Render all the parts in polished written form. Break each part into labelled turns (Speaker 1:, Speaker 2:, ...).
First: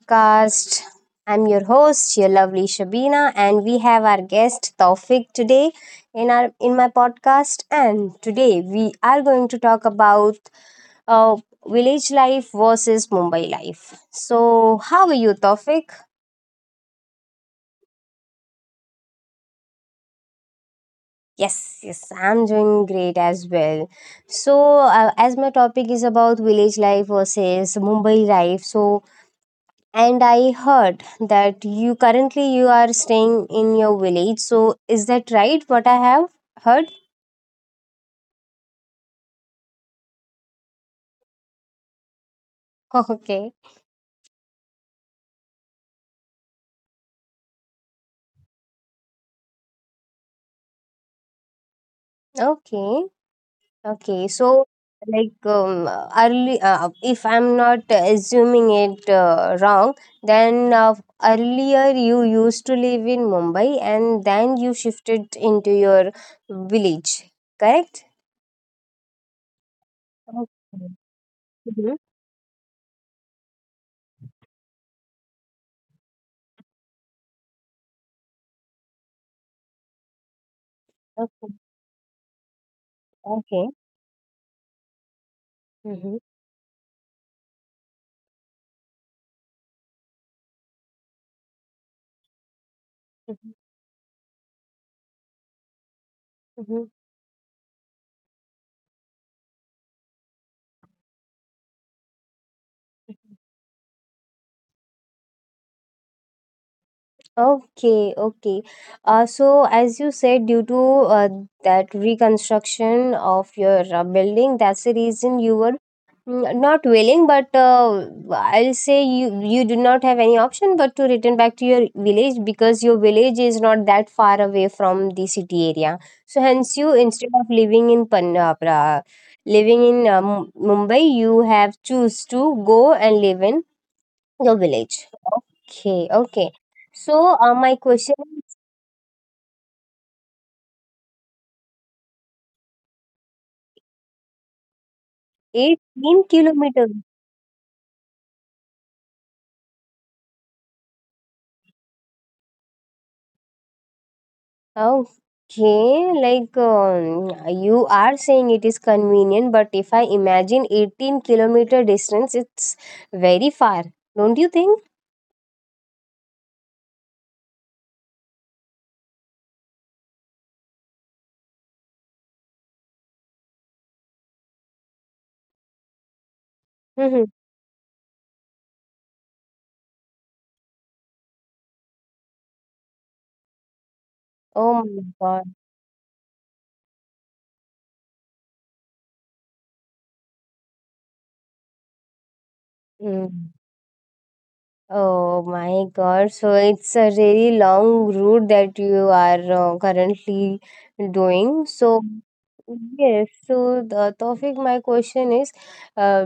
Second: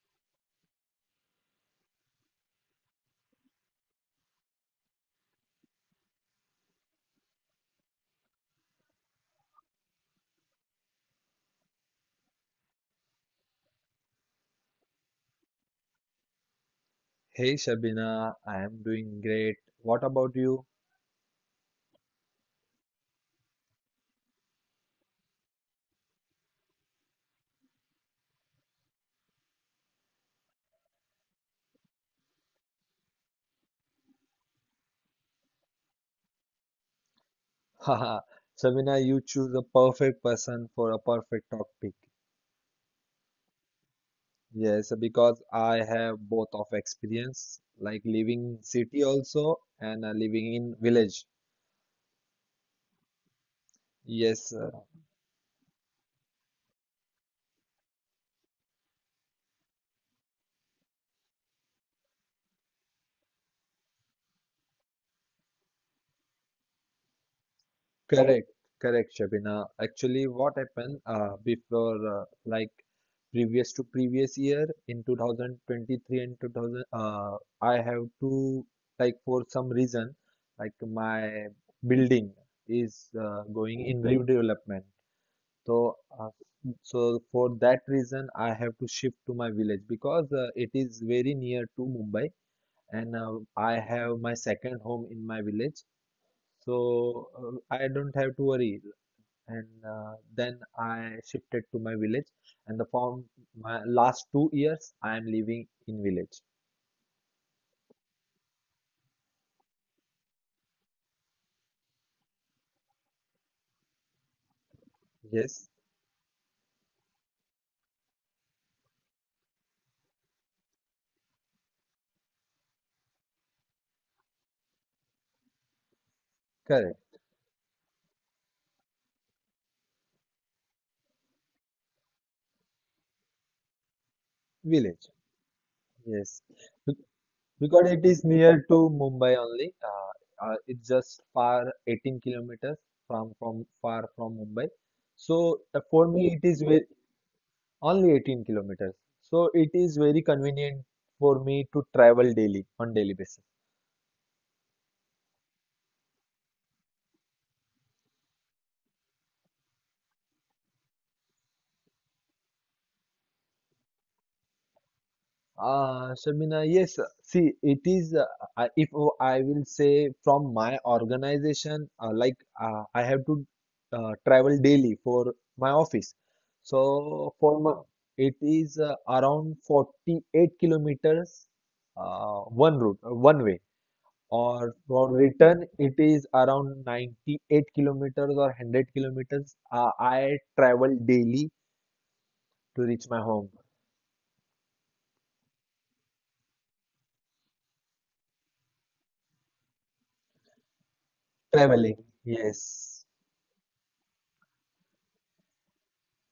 Speaker 1: podcast. I'm your host, your lovely Shabina, and we have our guest Taufik today in my podcast. And today we are going to talk about uh, village life versus Mumbai life. So, how are you, Taufik?
Speaker 2: Hey Shabina, I am doing great. What about you?
Speaker 1: Yes, yes, I'm doing great as well. So, as my topic is about village life versus Mumbai life, so and I heard that you currently you are staying in your village. So is that right? What I have heard?
Speaker 2: Haha, Shabina, you choose the perfect person for a perfect topic.
Speaker 1: Okay.
Speaker 2: Yes, because I have both of experience, like living city also and living in village.
Speaker 1: Okay. Okay.
Speaker 2: Yes,
Speaker 1: So like early, if I'm not assuming it wrong, then, earlier you used to live in Mumbai and then you shifted into your village, correct?
Speaker 2: correct, correct, Shabina. Actually,
Speaker 1: Okay.
Speaker 2: what happened before,
Speaker 1: Mhm.
Speaker 2: like previous to previous year in 2023 and 2000, I have to, like, for some reason, like my
Speaker 1: Okay,
Speaker 2: building is
Speaker 1: okay.
Speaker 2: going in redevelopment. So,
Speaker 1: Mhm.
Speaker 2: uh, so for that reason, I have to shift to my village because it is very near to Mumbai, and
Speaker 1: Mhm.
Speaker 2: I have my second home in my village. So I don't have to worry and then I shifted to my village and the form
Speaker 1: Mhm.
Speaker 2: my last 2 years I am living in village.
Speaker 1: Okay, okay. So, as you said, due to, uh, that reconstruction of your building, that's the reason you
Speaker 2: Yes,
Speaker 1: were, not willing, but I'll say you do not have any option but to return back to your village because your village is not that far away from the city area. So, hence, you,
Speaker 2: correct.
Speaker 1: instead of living in Pan, living in Mumbai, you have choose to go and live in your
Speaker 2: Village.
Speaker 1: village. Okay,
Speaker 2: Yes,
Speaker 1: okay.
Speaker 2: Be-
Speaker 1: So, my
Speaker 2: because it
Speaker 1: question
Speaker 2: is
Speaker 1: is
Speaker 2: near to Mumbai only. It's just far 18 kilometers from far from Mumbai. So for
Speaker 1: 18
Speaker 2: me it is
Speaker 1: kilometers.
Speaker 2: very, only 18 kilometers. So it is very convenient for me to travel daily on daily basis.
Speaker 1: Okay, like you are saying it is convenient, but if I imagine 18-kilometer distance, it's very far, don't you think?
Speaker 2: Shabina, yes. See, it is, I- if o- I will say from my organization, like I have to travel daily for my office.
Speaker 1: Hmm.
Speaker 2: So for my, it is around 48 kilometers one route, one way. Or
Speaker 1: Oh my
Speaker 2: for
Speaker 1: God.
Speaker 2: return, it is around 98 kilometers or 100 kilometers. I travel daily to reach my
Speaker 1: Hmm.
Speaker 2: home.
Speaker 1: Oh my God. So it's a really long route that you are currently doing.
Speaker 2: Traveling.
Speaker 1: So,
Speaker 2: Yes.
Speaker 1: yes. So, the topic, my question is, uh,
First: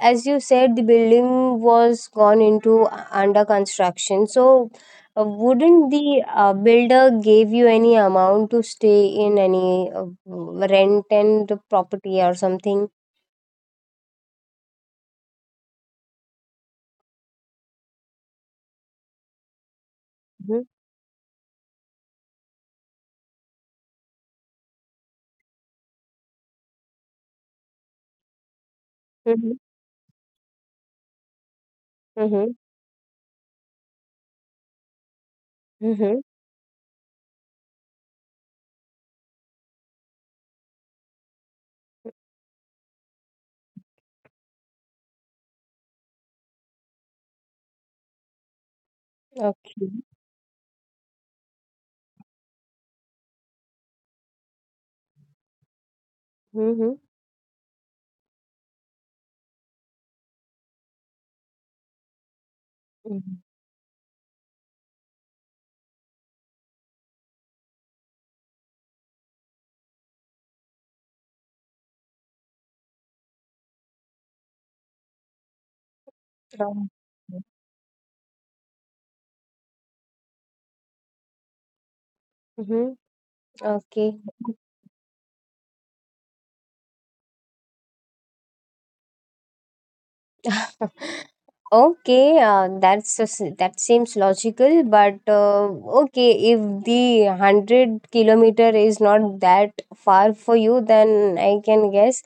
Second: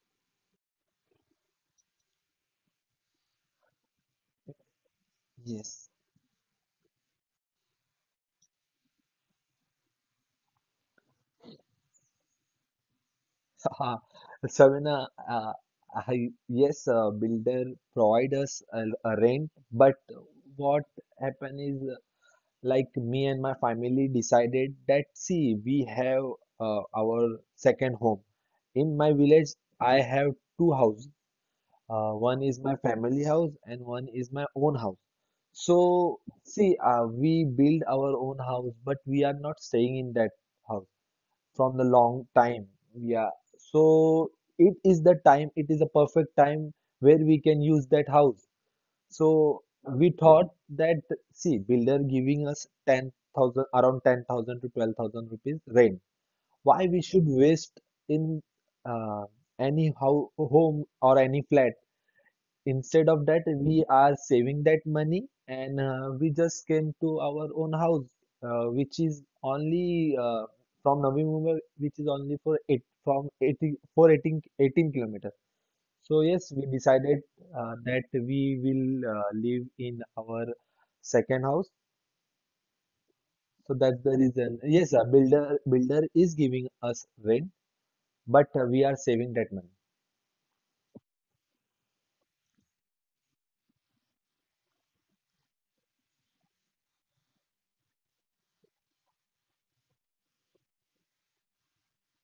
Speaker 1: as you said, the building was gone into under construction. So, wouldn't
Speaker 2: Yes.
Speaker 1: the builder gave you any amount to stay in any rent and property or something?
Speaker 2: Uh, Savina, I, yes, builder provide us a rent, but
Speaker 1: Mm-hmm.
Speaker 2: what happened is like me and my family decided that see, we have our second home. In my village,
Speaker 1: Mm-hmm.
Speaker 2: I have two houses. One
Speaker 1: Mm-hmm.
Speaker 2: is my family house and one is my own house.
Speaker 1: Mm-hmm.
Speaker 2: So see, we build our own house, but we are not staying in that house from the long time. Yeah. So it is the time, it is a perfect time where we can use that house. So
Speaker 1: Okay.
Speaker 2: we thought that, see, builder giving us 10,000, around 10,000 to 12,000 rupees rent. Why
Speaker 1: Mm-hmm.
Speaker 2: we should waste in uh, any how, home or any flat. Instead of
Speaker 1: Mm-hmm.
Speaker 2: that, we are saving that money and we just came to our own house, which is only from Navi Mumbai, which is only for eight from 80, for eighteen kilometers. So yes, we
Speaker 1: Mm-hmm.
Speaker 2: decided that we will live in our second house. So that's the
Speaker 1: Okay.
Speaker 2: reason. Yes, a builder is giving us rent, but we are saving that money.
Speaker 1: Okay, that's a that seems logical, but okay, if the 100 kilometer is not that far for you, then I can guess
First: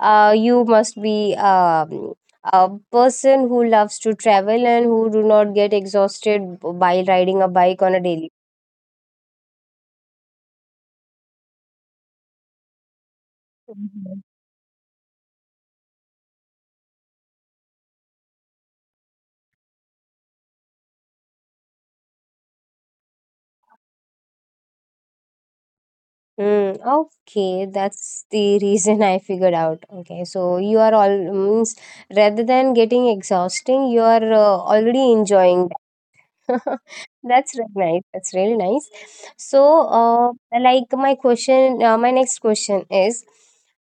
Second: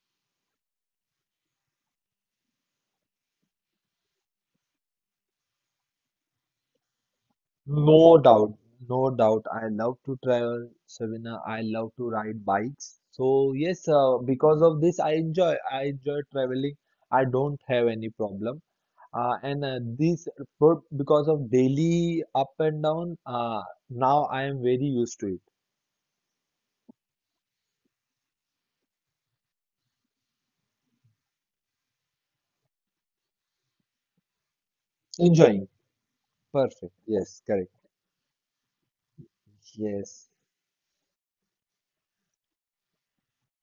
Speaker 1: you must be, a person who loves to travel and who do not get exhausted by riding a bike on a
Speaker 2: No
Speaker 1: daily.
Speaker 2: doubt, no doubt. I love to travel, Sabina. I love to ride bikes. So yes, because of this, I enjoy. I enjoy traveling. I don't have any problem. And this for, because of daily up and down. Now I am very used to it.
Speaker 1: Okay, that's the reason I figured out. Okay, so you are all means, rather than getting exhausting, you are already enjoying.
Speaker 2: Enjoying. Perfect.
Speaker 1: That's
Speaker 2: Yes,
Speaker 1: really
Speaker 2: correct.
Speaker 1: nice. That's really nice. So,
Speaker 2: Yes,
Speaker 1: like my question, my next question is,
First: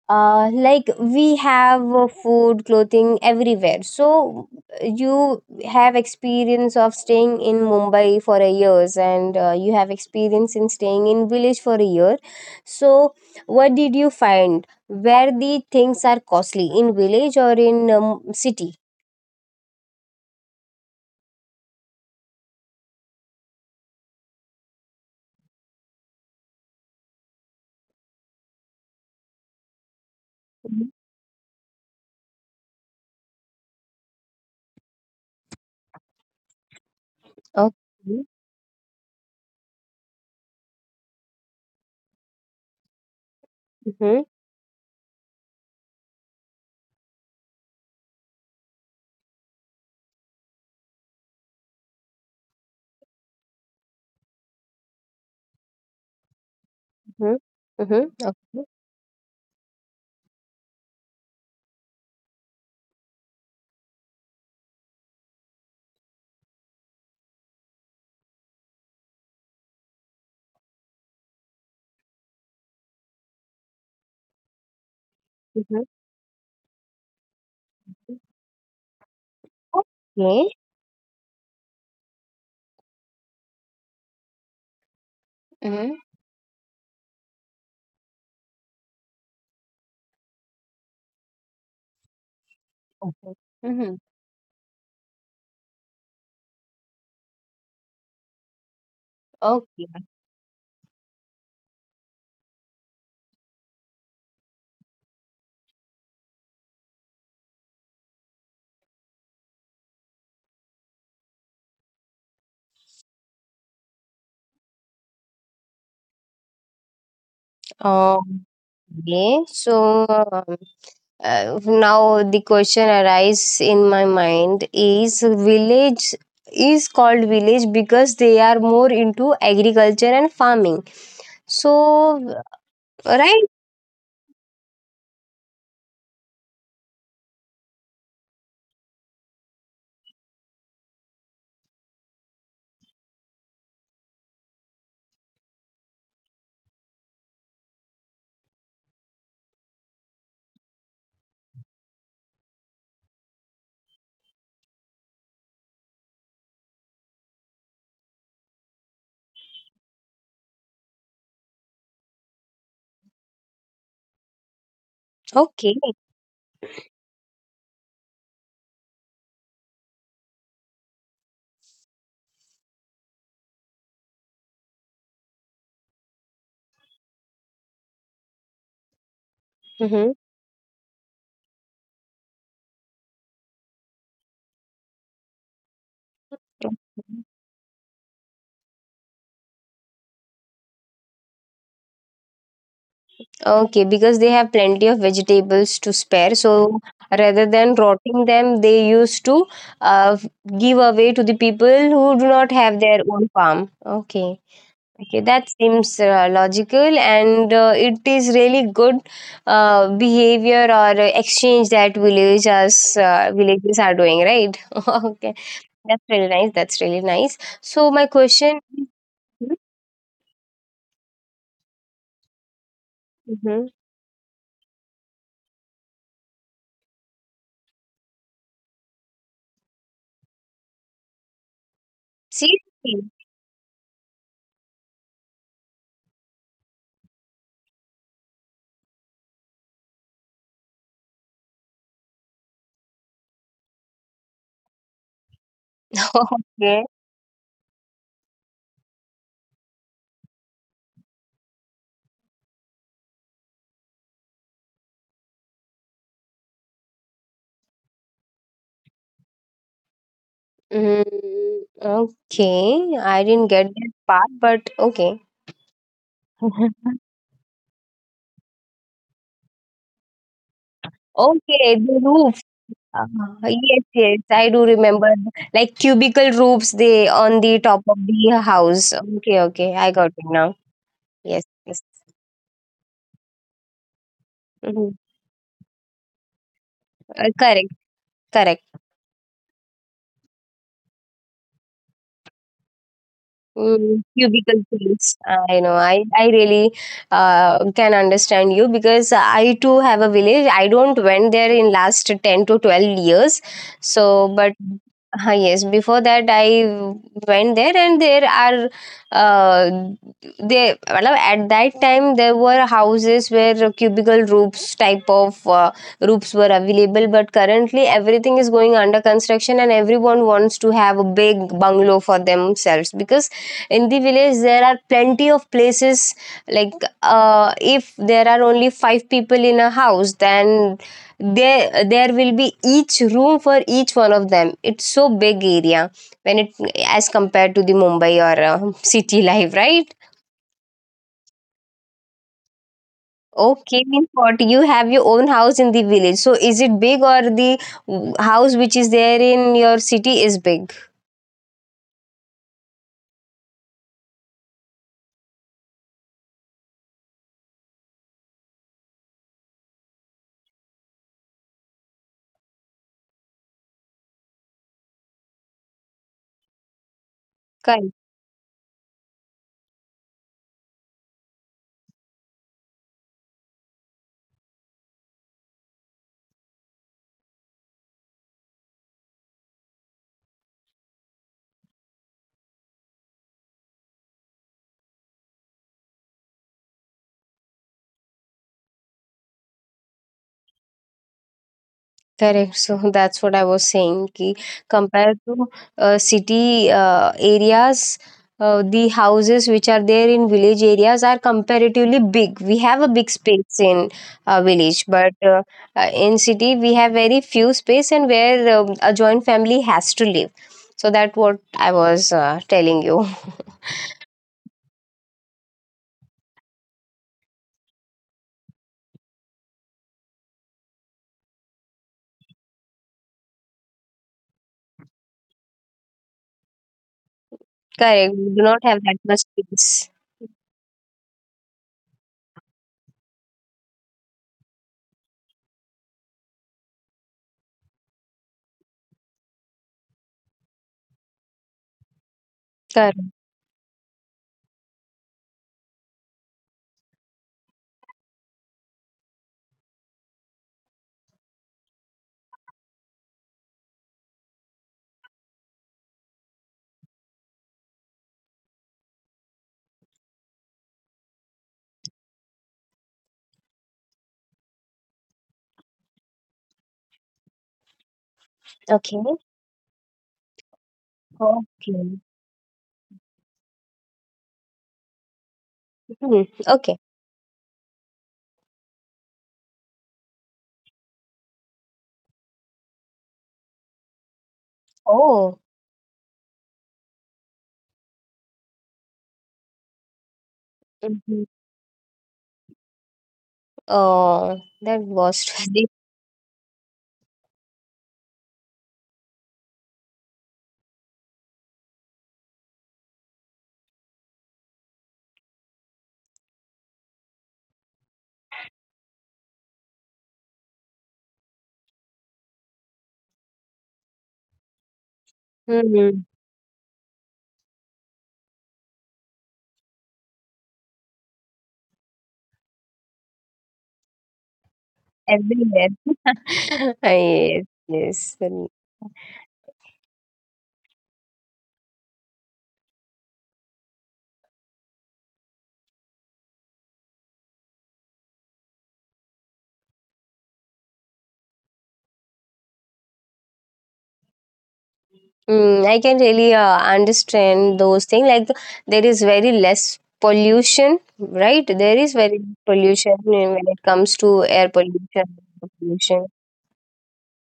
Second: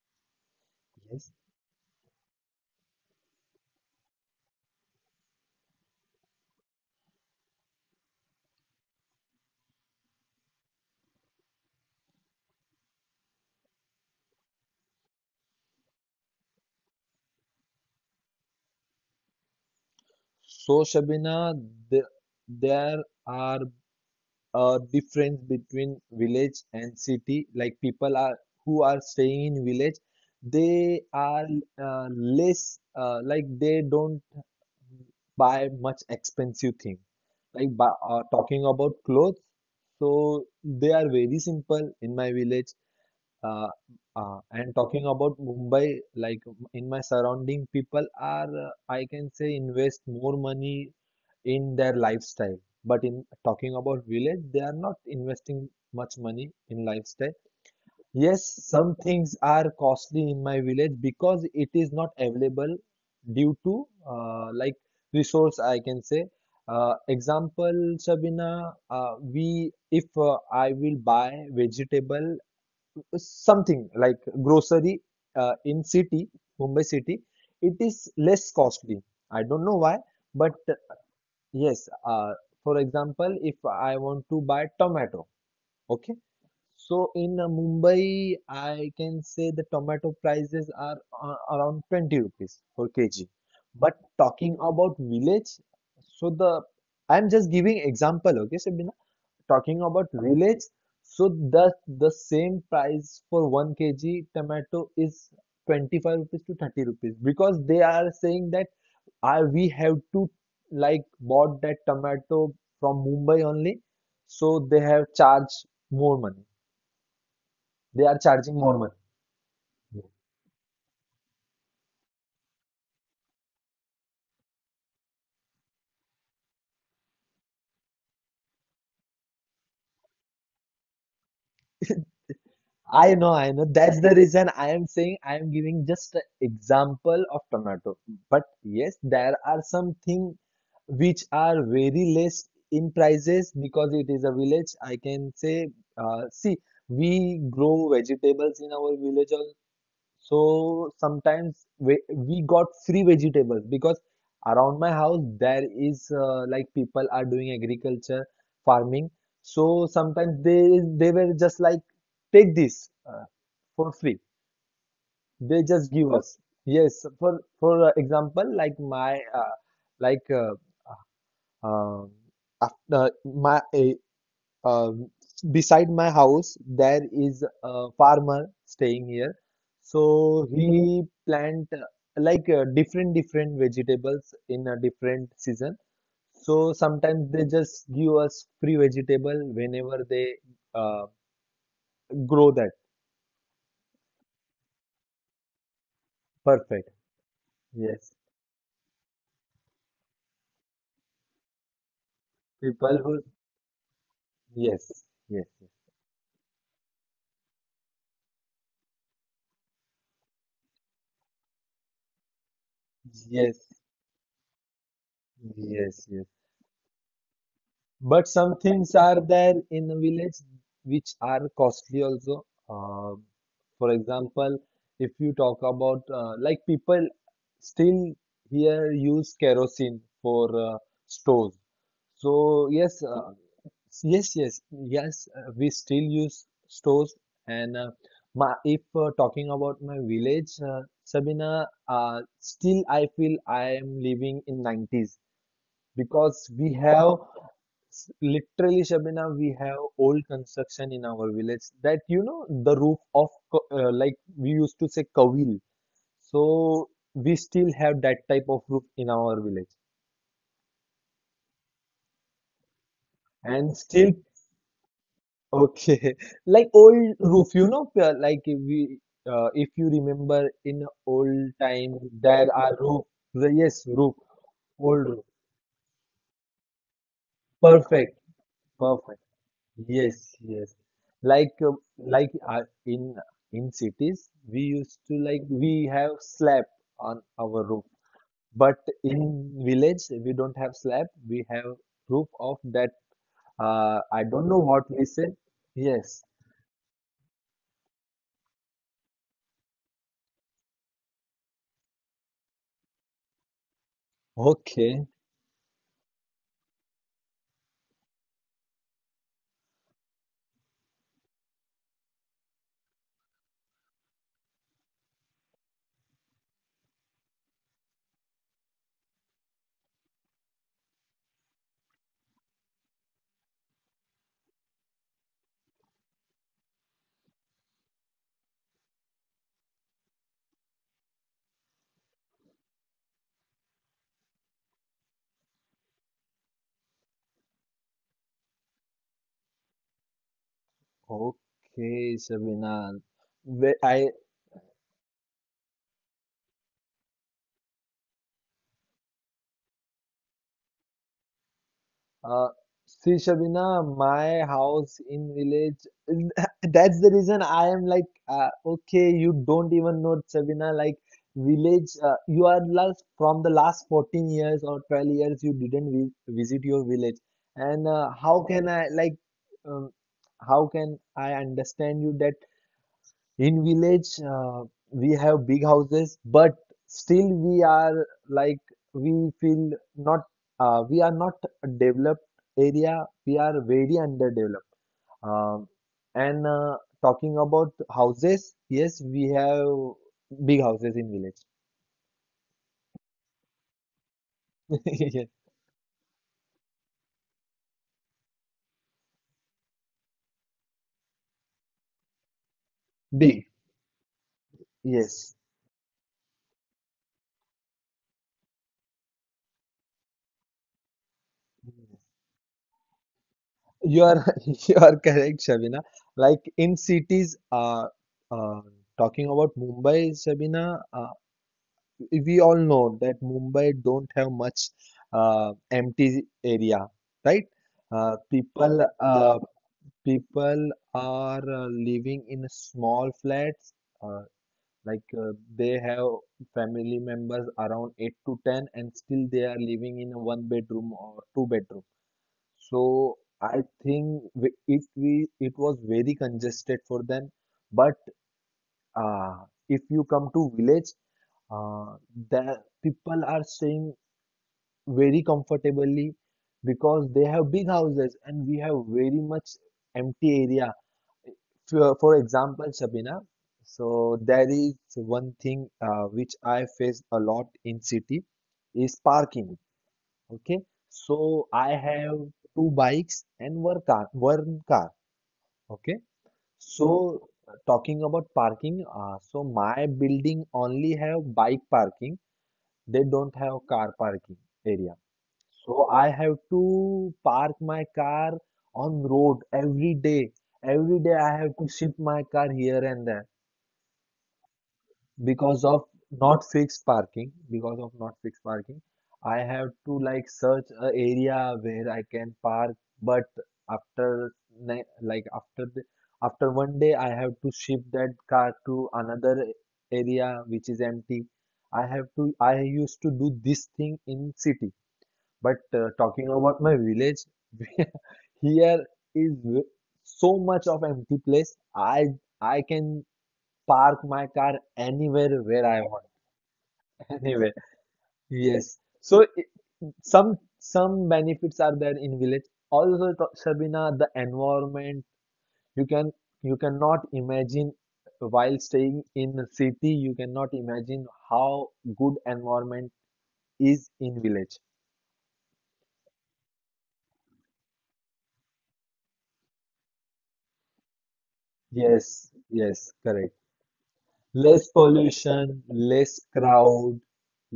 Speaker 1: like
Speaker 2: yes.
Speaker 1: we have food, clothing everywhere. So you have experience of staying in Mumbai for a years, and you have experience in staying in village for a year. So what did you find? Where the things are costly in village or in, city?
Speaker 2: So Shabina, the, there are a difference between village and city like people are who are staying in village
Speaker 1: Mhm.
Speaker 2: they are less like they don't buy much expensive thing
Speaker 1: Okay.
Speaker 2: like talking about clothes so they are very simple in my village uh,
Speaker 1: Mm-hmm.
Speaker 2: and talking about Mumbai, like in my surrounding, people are, I can say, invest more money in their lifestyle. But in talking about village, they are not investing much money in lifestyle.
Speaker 1: Mm-hmm. Mm-hmm.
Speaker 2: Yes,
Speaker 1: Okay.
Speaker 2: some things are costly in my village because it is not available due to like resource, I can say. Example, Shabina, we if I will buy vegetable something like grocery in
Speaker 1: Mhm.
Speaker 2: city, Mumbai city, it is less costly. I don't know why, but
Speaker 1: Okay.
Speaker 2: yes, for example, if I want to buy tomato, okay,
Speaker 1: Mm-hmm.
Speaker 2: so in Mumbai, I can say the tomato prices are around 20 rupees per kg.
Speaker 1: Okay.
Speaker 2: But
Speaker 1: Mm-hmm.
Speaker 2: talking about village, so the I'm just giving example, okay, Sabina talking about
Speaker 1: Okay.
Speaker 2: village, so the the same price for 1 kg tomato is 25 rupees to 30 rupees because they are saying that I we have to like bought that tomato from Mumbai only, so they have charged more money. They are charging
Speaker 1: Okay.
Speaker 2: more money.
Speaker 1: So now the question arises in my mind is village is called village because they are more into agriculture and farming. So
Speaker 2: I know,
Speaker 1: right.
Speaker 2: I know. That's the reason I am saying I am giving just an example of tomato. But yes, there are something which are very less in prices because it is a village. I can say, see, we grow vegetables in our village also. So sometimes we got free vegetables because around my house there is like people are doing agriculture, farming. So sometimes they were just like take this for free. They just
Speaker 1: Okay.
Speaker 2: give us. Yes, for example, like my like uh, um, after my um, beside my house, there is a farmer staying here. So he plant like different different vegetables in a different season. So sometimes they
Speaker 1: Mm-hmm.
Speaker 2: just give us free vegetable whenever they uh, grow that.
Speaker 1: Okay, because they have plenty of vegetables to spare.
Speaker 2: Perfect.
Speaker 1: So rather than
Speaker 2: Yes.
Speaker 1: rotting them, they used to uh, give away to the people who do not
Speaker 2: People
Speaker 1: have
Speaker 2: who,
Speaker 1: their own farm. Okay.
Speaker 2: yes, yes,
Speaker 1: Okay, that seems logical and it is really good behavior or exchange that villagers
Speaker 2: yes,
Speaker 1: villages are doing, right? Okay,
Speaker 2: yes,
Speaker 1: that's really
Speaker 2: yes.
Speaker 1: nice. That's really nice. So my
Speaker 2: But
Speaker 1: question.
Speaker 2: some things are there in a village which are costly also.
Speaker 1: Mm-hmm.
Speaker 2: For example, if you talk about like people still here use kerosene for stove. So
Speaker 1: See,
Speaker 2: yes, yes, yes, yes. We still use stores, and my, if talking about my village, Sabina, still I feel I am living in 90s because we have
Speaker 1: okay.
Speaker 2: literally Shabina, we have old construction in our village that you know the roof of like we used to say kavil. So we still have that type of roof in our village
Speaker 1: Mm, okay, I
Speaker 2: and
Speaker 1: didn't get
Speaker 2: still
Speaker 1: that part, but okay.
Speaker 2: okay like old roof you know like if we if you remember in old time
Speaker 1: Okay, the
Speaker 2: there
Speaker 1: roofs.
Speaker 2: are roof
Speaker 1: Uh,
Speaker 2: yes roof
Speaker 1: yes, yes, I do
Speaker 2: old roof
Speaker 1: remember. Like cubicle roofs, they on the
Speaker 2: perfect
Speaker 1: top of the
Speaker 2: perfect.
Speaker 1: house. Okay, okay,
Speaker 2: Yes,
Speaker 1: I got it
Speaker 2: yes.
Speaker 1: now.
Speaker 2: Like uh,
Speaker 1: Yes, yes.
Speaker 2: like in cities, we used to
Speaker 1: Hmm.
Speaker 2: like we have slab on our roof,
Speaker 1: Correct,
Speaker 2: but
Speaker 1: correct.
Speaker 2: in village we don't have slab. We have roof of that. I
Speaker 1: Mm,
Speaker 2: don't know what
Speaker 1: cubicle
Speaker 2: we said.
Speaker 1: things. I know.
Speaker 2: Yes.
Speaker 1: I really can understand you because I too have a village. I don't went there in last 10 to 12 years. So, but
Speaker 2: Okay.
Speaker 1: yes, before that I went there, and there are, uh, they, well, at that time there were houses where cubicle roofs type of roofs were available. But currently everything is going under construction, and everyone wants to have a big bungalow for themselves because in the village there are plenty of places, like, if there are only five people in a house, then there will be each room for each one of them. It's so big area when it as compared to the Mumbai or city life, right?
Speaker 2: Okay, Shabina. Wh- I
Speaker 1: Okay, means what, you have your own house in the village, so is it big or the house which is there in your city is big?
Speaker 2: Uh, see, Shabina, my house in village. That's the reason I am like, okay, you don't even know Shabina. Like village, you are last from the last 14 years or 12 years, you didn't vi visit your village. And how can I like, um, how can I understand you that in village, we have big houses, but still we are like we feel not we are not a developed area. We are very underdeveloped. Um, and talking about houses, yes, we have big houses in village.
Speaker 1: Correct. So that's what I was saying. Ki
Speaker 2: Yes.
Speaker 1: compared to city areas, the houses which are there in village areas are comparatively big. We have a big
Speaker 2: Big.
Speaker 1: space in village,
Speaker 2: Yes,
Speaker 1: but in city we have very few space, and where, a joint family has to live. So that what I was telling you.
Speaker 2: you are you are correct, Shabina. Like in cities, uh, talking about Mumbai, Shabina. We all know that Mumbai don't have much empty area, right?
Speaker 1: Correct. We do
Speaker 2: People
Speaker 1: not have that much space.
Speaker 2: people are living in small flats, uh, like they have family members around eight to ten, and still they are living in a one bedroom or two bedroom. So
Speaker 1: Correct.
Speaker 2: I think it was very congested for them, but uh, if you come to village, uh, the people are staying very comfortably because they have big houses and we have very much empty area. For example, Sabina, so there is one thing which I face a lot in city is
Speaker 1: Okay.
Speaker 2: parking. Okay, so I have
Speaker 1: Okay.
Speaker 2: two bikes and one car. One car. Okay,
Speaker 1: Hmm. Okay.
Speaker 2: so talking about parking, so my building only have bike parking. They don't have car parking area.
Speaker 1: Oh.
Speaker 2: So I have to park my car on road every day. Every day I have
Speaker 1: Mm-hmm.
Speaker 2: to shift my car here and there
Speaker 1: Oh, that was
Speaker 2: because of
Speaker 1: tragic.
Speaker 2: not fixed parking. Because of not fixed parking, I have to like search a area where I can park. But after ni- like after the, after one day, I have to shift that car to another area which is empty. I used to do this thing in city. But talking
Speaker 1: Mhm.
Speaker 2: about my village, here is so much of empty place. I can park my car anywhere where I want.
Speaker 1: Everywhere.
Speaker 2: Anywhere.
Speaker 1: Yes, yes.
Speaker 2: Yes.
Speaker 1: Mm.
Speaker 2: So it, some benefits are there in village. Also, Sabina, the environment you can you cannot imagine while staying in a city. You cannot imagine how good environment is in village.
Speaker 1: Mm, I can really understand those things. Like there is very less pollution, right? There is
Speaker 2: Yes.
Speaker 1: very
Speaker 2: Yes.
Speaker 1: pollution,
Speaker 2: Correct.
Speaker 1: eh, when it comes to
Speaker 2: Less
Speaker 1: air pollution,
Speaker 2: pollution,
Speaker 1: water
Speaker 2: less
Speaker 1: pollution.
Speaker 2: crowd,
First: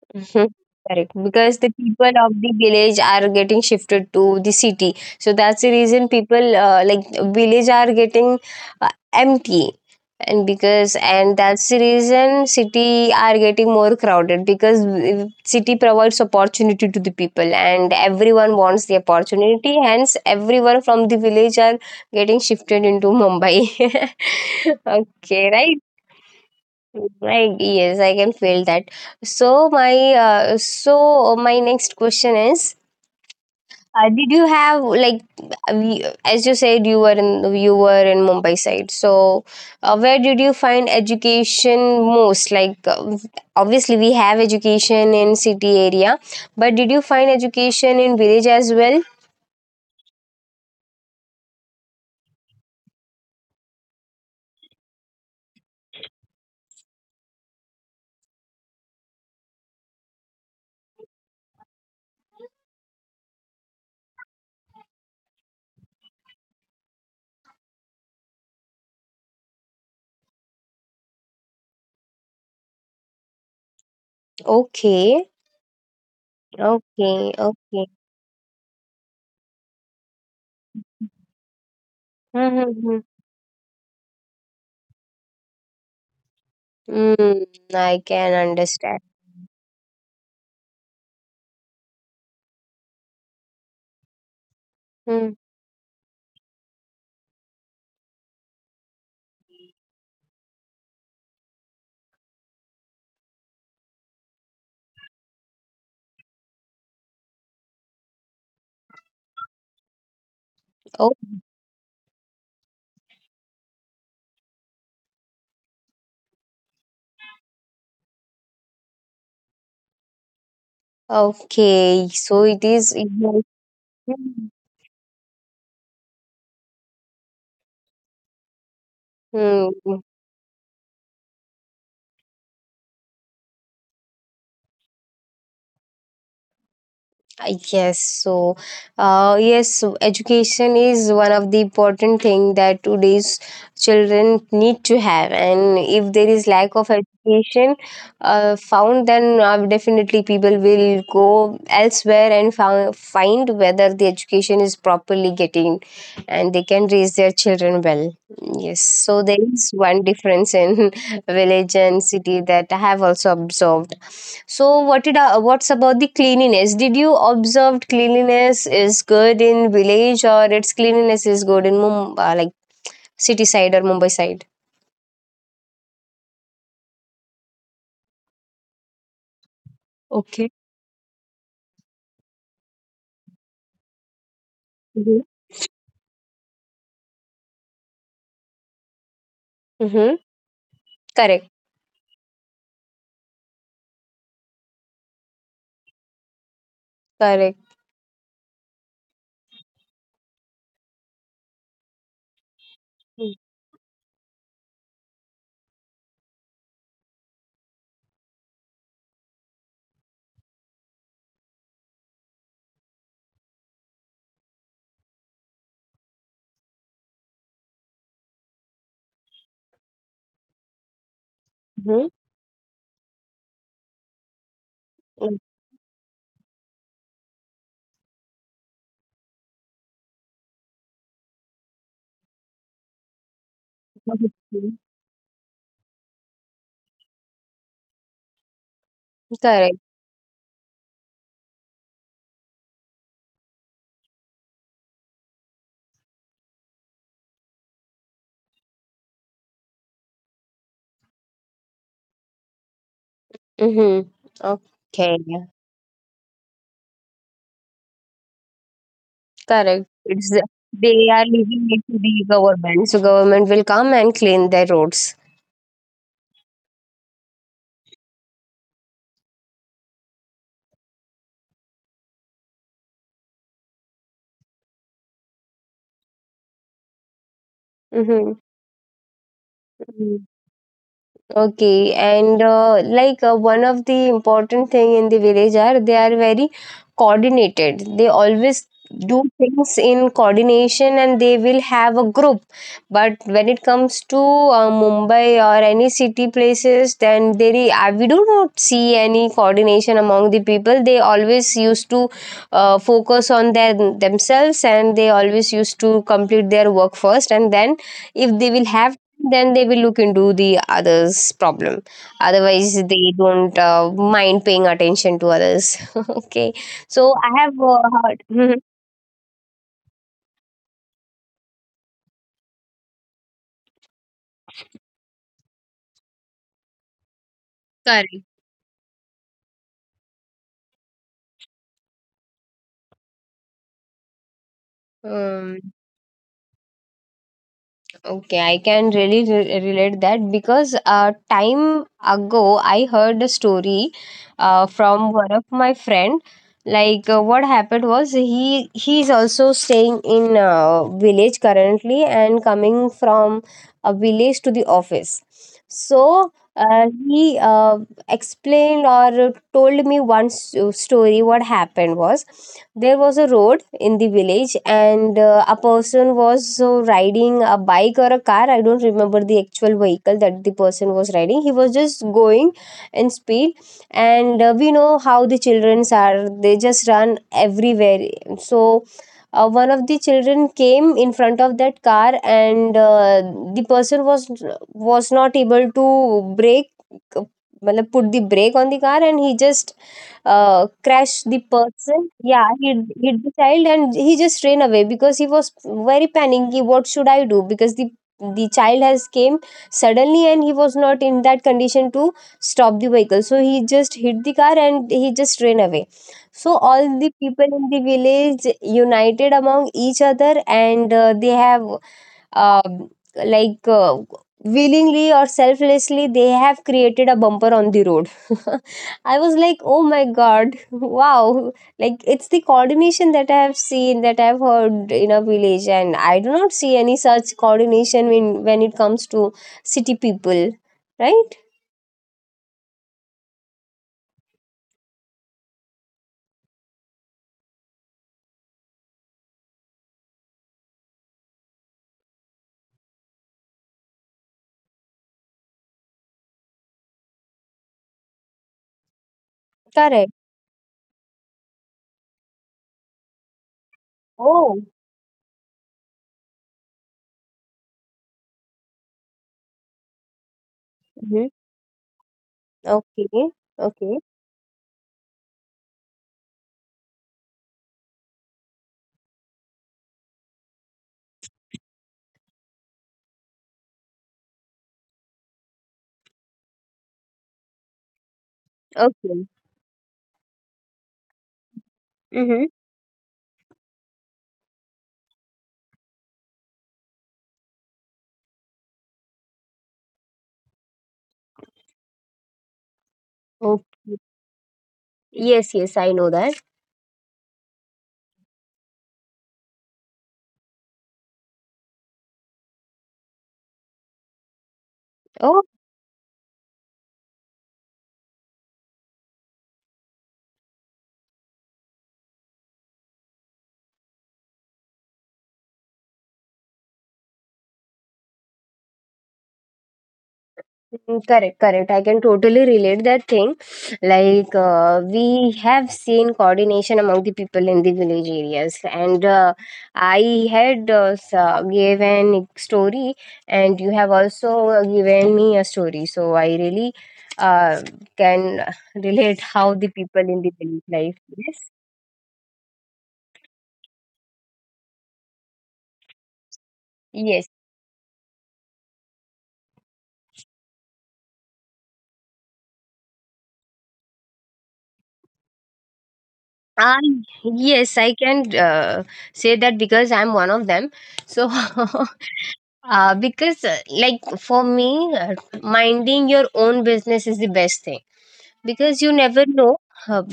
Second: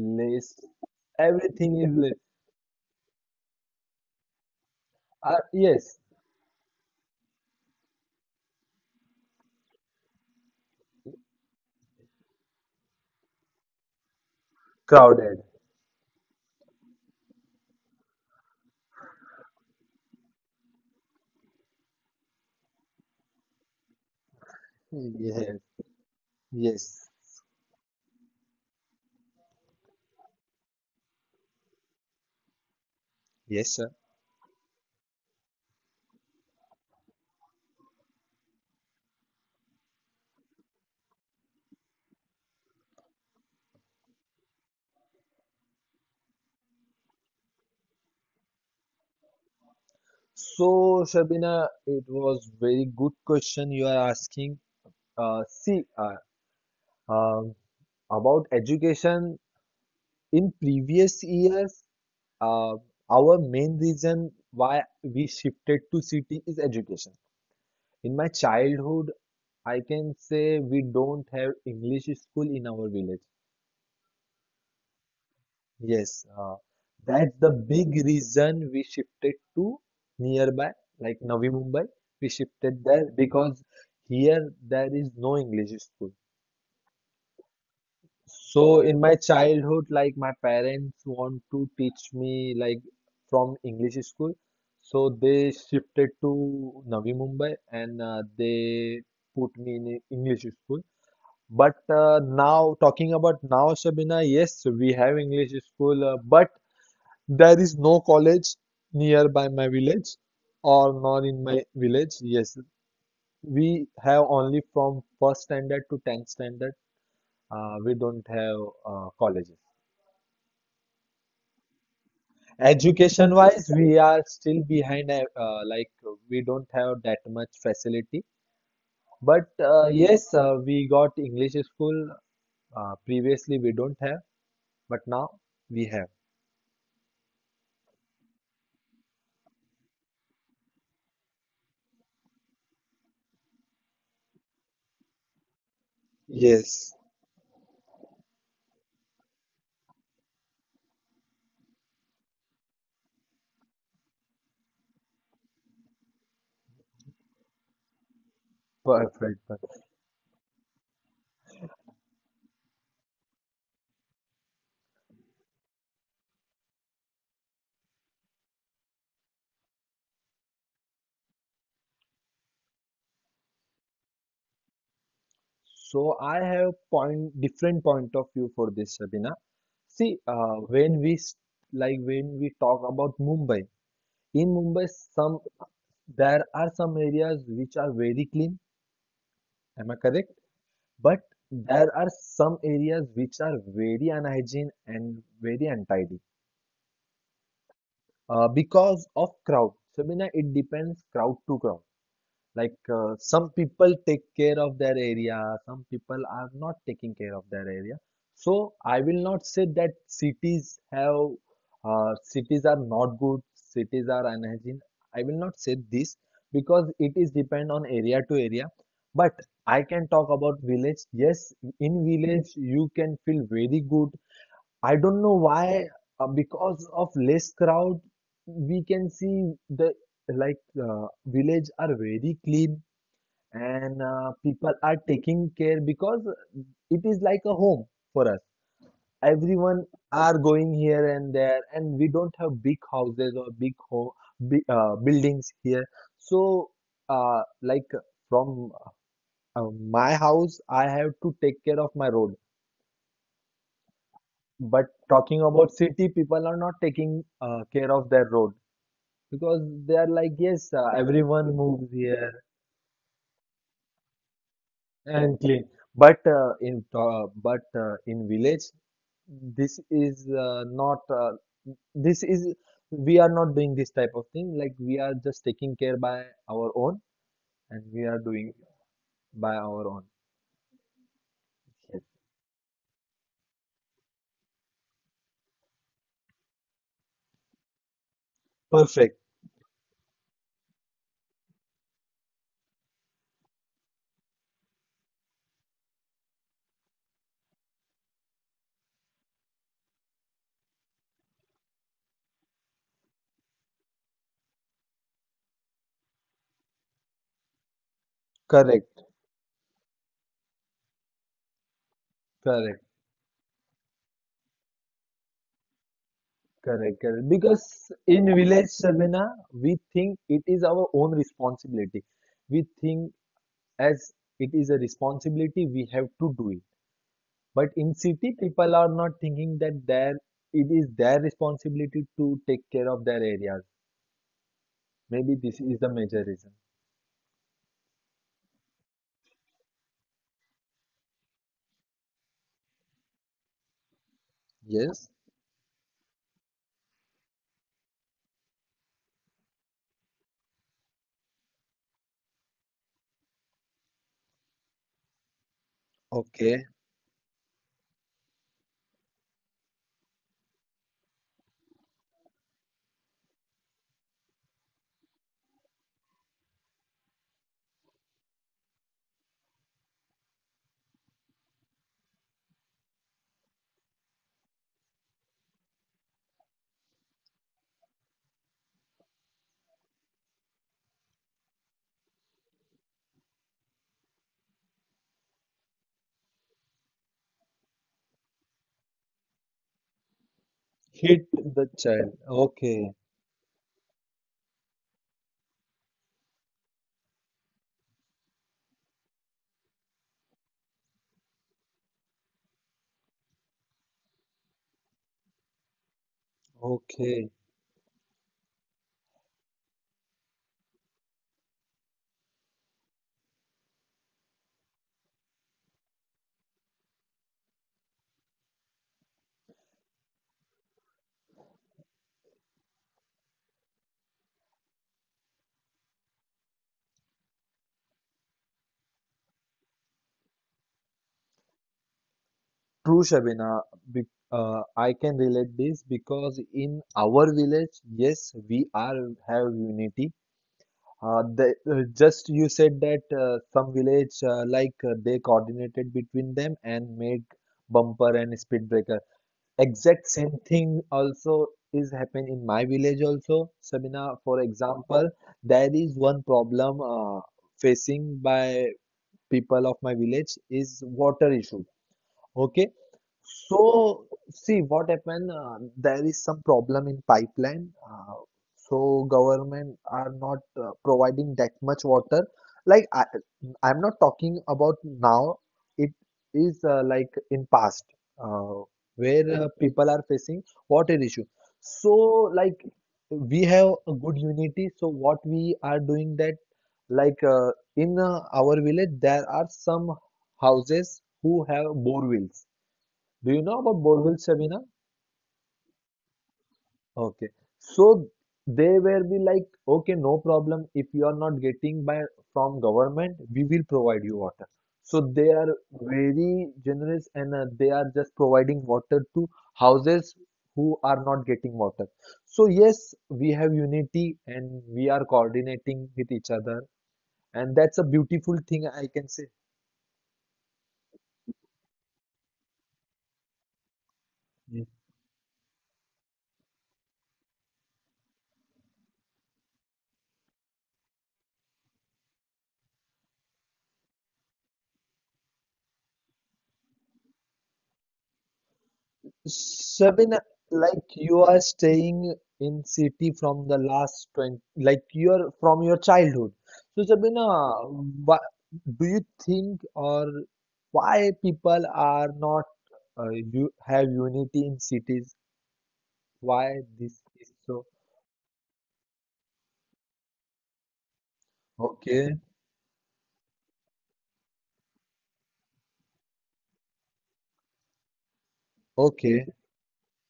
Speaker 1: Mhm. Correct, because the
Speaker 2: everything is
Speaker 1: people
Speaker 2: less.
Speaker 1: of the village are getting shifted to the city, so that's the
Speaker 2: Yes,
Speaker 1: reason people, like, village are getting empty, and because and that's the reason city are getting more crowded because
Speaker 2: crowded.
Speaker 1: city provides opportunity to the people and everyone wants the opportunity. Hence, everyone from the village are getting shifted into Mumbai. Okay,
Speaker 2: Yes,
Speaker 1: right.
Speaker 2: yes,
Speaker 1: Right, yes, I can feel that. So my so my next question is,
Speaker 2: yes, sir.
Speaker 1: did you have like, as you said you were in Mumbai side. So where did you find education most? Like, obviously we have education in city area, but did you find education in village as well?
Speaker 2: So, Shabina, it was very good question you are asking. See, um, about education in previous years, uh, our main reason why we shifted to city is education. In my childhood, I can say we don't have English school in our village.
Speaker 1: Okay,
Speaker 2: Yes, that's
Speaker 1: okay,
Speaker 2: the big
Speaker 1: okay.
Speaker 2: reason we shifted to nearby, like Navi Mumbai. We shifted
Speaker 1: Mm-hmm.
Speaker 2: there
Speaker 1: Mm-hmm.
Speaker 2: because here there is no English school.
Speaker 1: Mm, I can
Speaker 2: So in
Speaker 1: understand.
Speaker 2: my childhood, like my parents want to teach me like from English school, so
Speaker 1: Hmm.
Speaker 2: they shifted to Navi Mumbai and they put me in a English school. But now, talking about now, Shabina, yes, we have English school, but there is no college nearby my village or not in my village. Yes, we have only from first standard to 10th standard. We don't have colleges.
Speaker 1: Okay, so it is
Speaker 2: Education
Speaker 1: emotion.
Speaker 2: wise, we are still behind, like we don't have that much facility. But
Speaker 1: Hmm.
Speaker 2: yes, we got English school. Previously, we don't have, but now we have.
Speaker 1: I guess so. Yes, education is one of the important thing that today's children need to have, and if there is lack
Speaker 2: Yes.
Speaker 1: of education found, then definitely people will go elsewhere and found, find whether the education is properly getting, and they can raise their children well. Yes, so
Speaker 2: Perfect,
Speaker 1: there
Speaker 2: perfect.
Speaker 1: is one difference in village and city that I have also observed. So, what did I, what's about the cleanliness? Did you observed cleanliness is good in village or its cleanliness is good in Mumbai, like city side or Mumbai side?
Speaker 2: So I have point different point of view for this, Sabina. See, like when we talk about Mumbai, in Mumbai,
Speaker 1: Mm-hmm.
Speaker 2: some there are some areas which are very clean. Am I
Speaker 1: Mm-hmm.
Speaker 2: correct? But
Speaker 1: Correct.
Speaker 2: there are some areas which are very unhygiene and very untidy
Speaker 1: Correct.
Speaker 2: because of crowd. Sabina, it depends crowd to crowd. Like some people take care of their area, some people are not taking care of their area. So I will not say that cities are not good, cities are unhygiene. I will not say this because it is depend on area to area. But I can talk about village. Yes, in
Speaker 1: Mm-hmm.
Speaker 2: village you can feel very good. I don't know why, because of less crowd, we can see the village are very clean and people are taking care because it is like a home for us,
Speaker 1: Correct.
Speaker 2: everyone are going here and there, and we don't have big houses or big home, big, buildings here, so uh, like from my house I have to take care of my road.
Speaker 1: Mm-hmm.
Speaker 2: But
Speaker 1: Okay.
Speaker 2: talking about city, people are not taking care of their road because
Speaker 1: Correct.
Speaker 2: they are like,
Speaker 1: It's
Speaker 2: yes,
Speaker 1: they are
Speaker 2: everyone
Speaker 1: leaving it
Speaker 2: moves
Speaker 1: to the
Speaker 2: here
Speaker 1: government, so government will come and clean their roads.
Speaker 2: and clean. But in village, this is not this is we are not doing this type of thing. Like we are just taking care by our own, and we are
Speaker 1: Mm-hmm.
Speaker 2: doing by our own.
Speaker 1: Okay, and like, one of the important thing in the village are they are very coordinated. They always
Speaker 2: Perfect.
Speaker 1: do things in coordination and they will have a group. But when it comes to Mumbai or any city places, then we do not see any coordination among the people. They always used to focus on their themselves and they always used to complete their work first, and then if they will have,
Speaker 2: Correct.
Speaker 1: then they will look into the others problem,
Speaker 2: Correct.
Speaker 1: otherwise they don't mind paying attention to others. Okay,
Speaker 2: Correct.
Speaker 1: so
Speaker 2: Correct.
Speaker 1: I have
Speaker 2: Because in
Speaker 1: heard. Mhm.
Speaker 2: village, Sabina, we think it is our own responsibility. We think as it is a responsibility, we have to do it. But in
Speaker 1: Correct.
Speaker 2: city, people are not thinking that their it is their responsibility to take care of their areas. Maybe this
Speaker 1: um,
Speaker 2: is the major reason.
Speaker 1: Okay, I can really relate that because time ago I heard a story
Speaker 2: Yes.
Speaker 1: from one of my friend. Like, what happened was, he is also staying in a village currently and coming from a village to the office. So
Speaker 2: Okay.
Speaker 1: he explained or told me one story. What happened was, there was a road in the village and a person was so riding a bike or a car. I don't remember the actual vehicle that the person was riding. He was just going in speed, and we know how the children are, they just run everywhere. So one of the children came in front of that car, and the person was not able to brake, matlab put the brake on the car, and he just
Speaker 2: Hit
Speaker 1: crashed the
Speaker 2: the
Speaker 1: person.
Speaker 2: child.
Speaker 1: Yeah, he
Speaker 2: Okay.
Speaker 1: hit the child, and he just ran away because he was very panicky, what should I do, because the child has came suddenly and he was not in that condition to stop the vehicle, so he just hit the car and he just ran away. So all the
Speaker 2: Okay.
Speaker 1: people in the village united among each other, and they have, um, like, willingly or selflessly, they have created a bumper on the road. I was like, oh my God. Wow, like it's the coordination that I have seen, that I've heard in a village, and I do not see any such coordination when it comes to city people, right?
Speaker 2: True, Shabina. Be- I can relate this because in our village, yes, we are have unity. The, just you said that some village, they coordinated between them and made bumper and speed breaker. Exact
Speaker 1: Correct.
Speaker 2: same thing also is happen in my village also, Sabina. For
Speaker 1: Oh.
Speaker 2: example, there is one problem facing by people of my village is water
Speaker 1: Mm-hmm.
Speaker 2: issue. Okay.
Speaker 1: Okay,
Speaker 2: So,
Speaker 1: okay,
Speaker 2: see what happened. There is some problem in pipeline. So government are not providing that much water. Like I, I'm not talking about now. It is like in past, uh,
Speaker 1: okay.
Speaker 2: where people are facing water issue. So
Speaker 1: Mm-hmm.
Speaker 2: like we have a good unity. So what we are doing that like, in our village there are some houses who have borewells. Do you know about
Speaker 1: Okay,
Speaker 2: borewells, Shabina?
Speaker 1: yes, yes, I know that.
Speaker 2: Okay. So they were be like, okay, no problem. If you are not getting by from government, we will provide you water. So they
Speaker 1: Oh.
Speaker 2: are very generous and they are just providing water to houses who are not getting water. So yes, we have unity and we are coordinating with each other, and that's a beautiful thing I can say.
Speaker 1: Mm, correct, correct. I can totally relate that thing. Like we have seen coordination among the people in the village areas, and I had gave an story, and you have also given me a story. So I really uh, can relate how the people
Speaker 2: Sabina,
Speaker 1: in the village
Speaker 2: like
Speaker 1: life.
Speaker 2: you are
Speaker 1: Yes,
Speaker 2: staying in city from the last 20, like you're from your childhood. So
Speaker 1: yes.
Speaker 2: Sabina, why, do you think or why people are not you have unity in cities? Why
Speaker 1: I
Speaker 2: this is so?
Speaker 1: yes, I can say that because I'm one of them. So
Speaker 2: Okay,
Speaker 1: Because, like, for me, minding your own business is the best thing because you never
Speaker 2: okay,
Speaker 1: know uh,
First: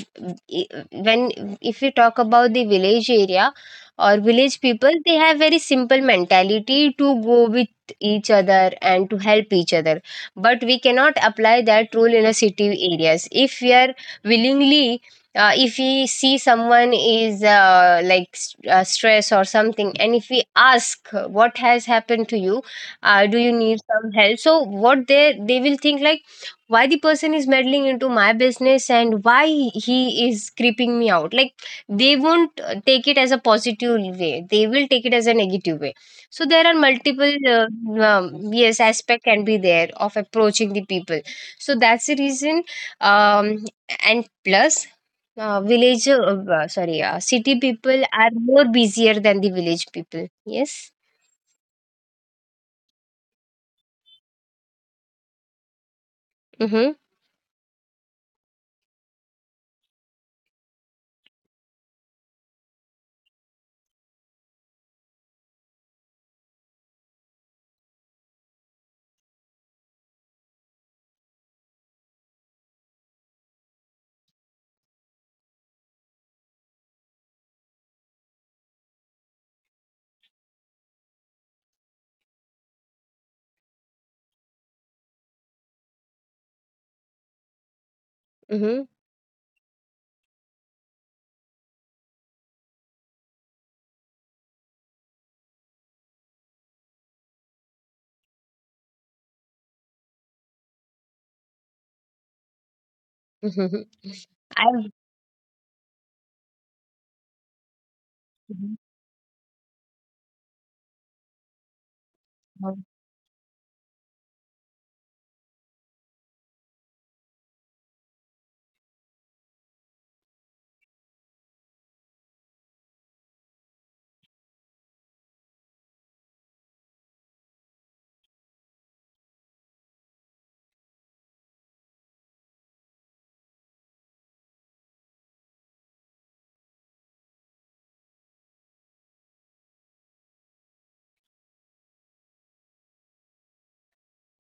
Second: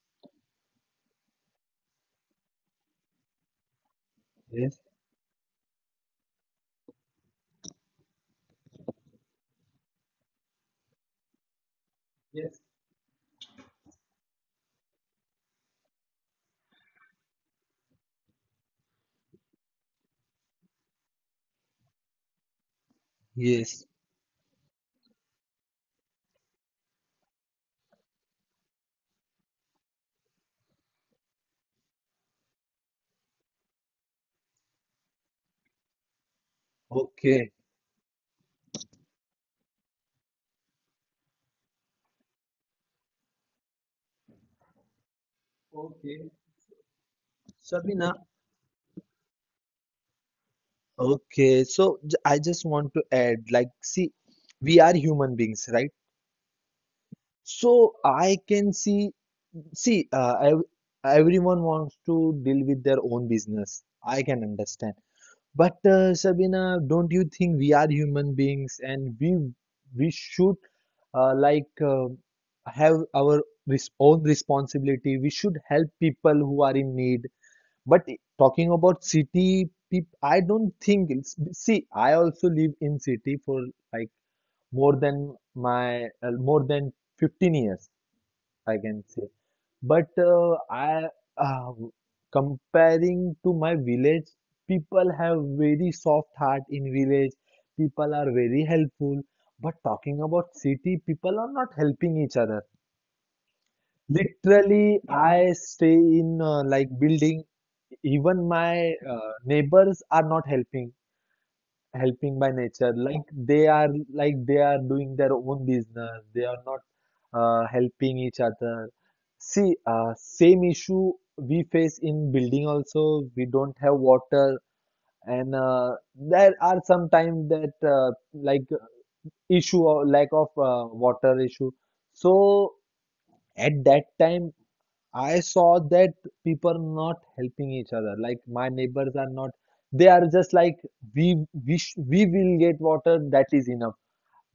Speaker 1: when, if we talk about the village area or village
Speaker 2: yes,
Speaker 1: people, they have very simple mentality to go with each other and to help each other. But we cannot apply that rule in a
Speaker 2: yes,
Speaker 1: city areas. If we are willingly if we see someone is like stress or something, and if we ask what has happened to you, do you need
Speaker 2: yes,
Speaker 1: some help? So what they will think like why the person is meddling into my business and why he is creeping me out, like they won't take it as a positive way, they will take it as a negative way. So there are multiple
Speaker 2: okay.
Speaker 1: um, yes aspect can be there of approaching the people. So that's the reason. um, and plus uh, village, uh,
Speaker 2: Okay,
Speaker 1: uh, sorry, city people are
Speaker 2: Sabina.
Speaker 1: more busier than the village people. Yes.
Speaker 2: I just want to add, like, see, we are human beings, right?
Speaker 1: Mm-hmm.
Speaker 2: So I can see, see, uh, ev- everyone wants to deal with their own business. I can understand. But Sabina, don't you think we are human beings and we should, uh, like uh, have our res own responsibility. We should help people who are in need. But talking about city people, I don't think it's, see, I also live in city for like more than 15 years, I
Speaker 1: Mm-hmm.
Speaker 2: can say. But I uh, comparing to my village, people have very soft heart in village. People are very helpful. But talking about city, people are not helping each other.
Speaker 1: Mm-hmm. I.
Speaker 2: Literally, I stay in like building. Even my neighbors are not helping by
Speaker 1: Mhm.
Speaker 2: nature, they are like they are doing their own business, they are not helping each other. See, same issue we face in building also, we don't have water, and there are sometimes that like issue or lack of water issue, so at that time I saw that people are not helping each other. Like my neighbors are not. They are just like, we will get water. That is enough.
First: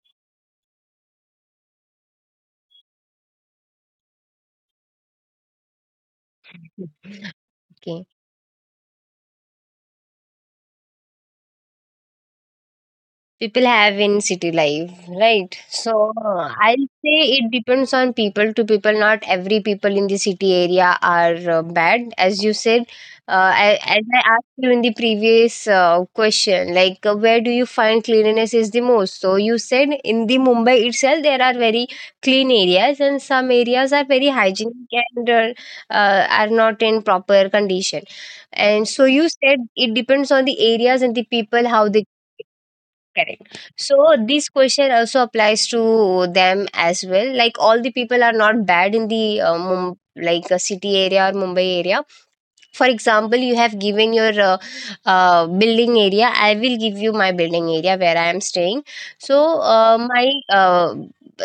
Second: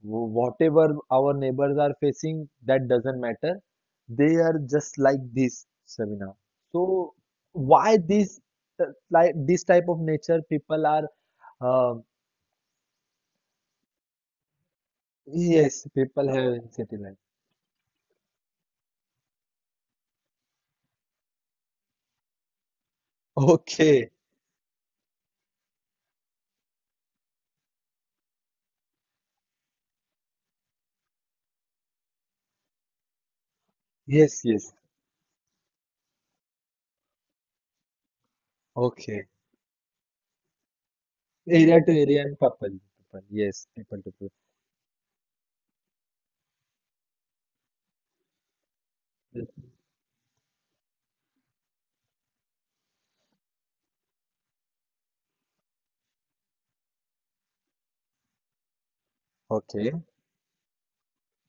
Speaker 2: Whatever our neighbors are facing, that doesn't matter. They are just like this, Sabina. So why
Speaker 1: Okay.
Speaker 2: this, like this type of nature people are? Uh,
Speaker 1: People have in city life, right?
Speaker 2: yes,
Speaker 1: So
Speaker 2: people have in
Speaker 1: I'll
Speaker 2: city life.
Speaker 1: say it depends on people to people. Not every people in the city area are bad as you said. uh, I, as
Speaker 2: Okay.
Speaker 1: I asked you in the previous question, like where do you find cleanliness is the most? So you said in the Mumbai itself there are very clean areas, and some areas are very
Speaker 2: Yes. Yes.
Speaker 1: hygienic and are not in proper condition. And so
Speaker 2: Okay.
Speaker 1: you said it depends on the areas and the people
Speaker 2: Area
Speaker 1: how
Speaker 2: to
Speaker 1: they.
Speaker 2: area and people to people.
Speaker 1: Correct.
Speaker 2: Yes. People
Speaker 1: So
Speaker 2: to
Speaker 1: this question also applies to them as well. Like all the people are not bad in the
Speaker 2: people.
Speaker 1: Like a city area or Mumbai area. For example, you have given your building area, I will give you my building area where I am staying. So
Speaker 2: Okay.
Speaker 1: my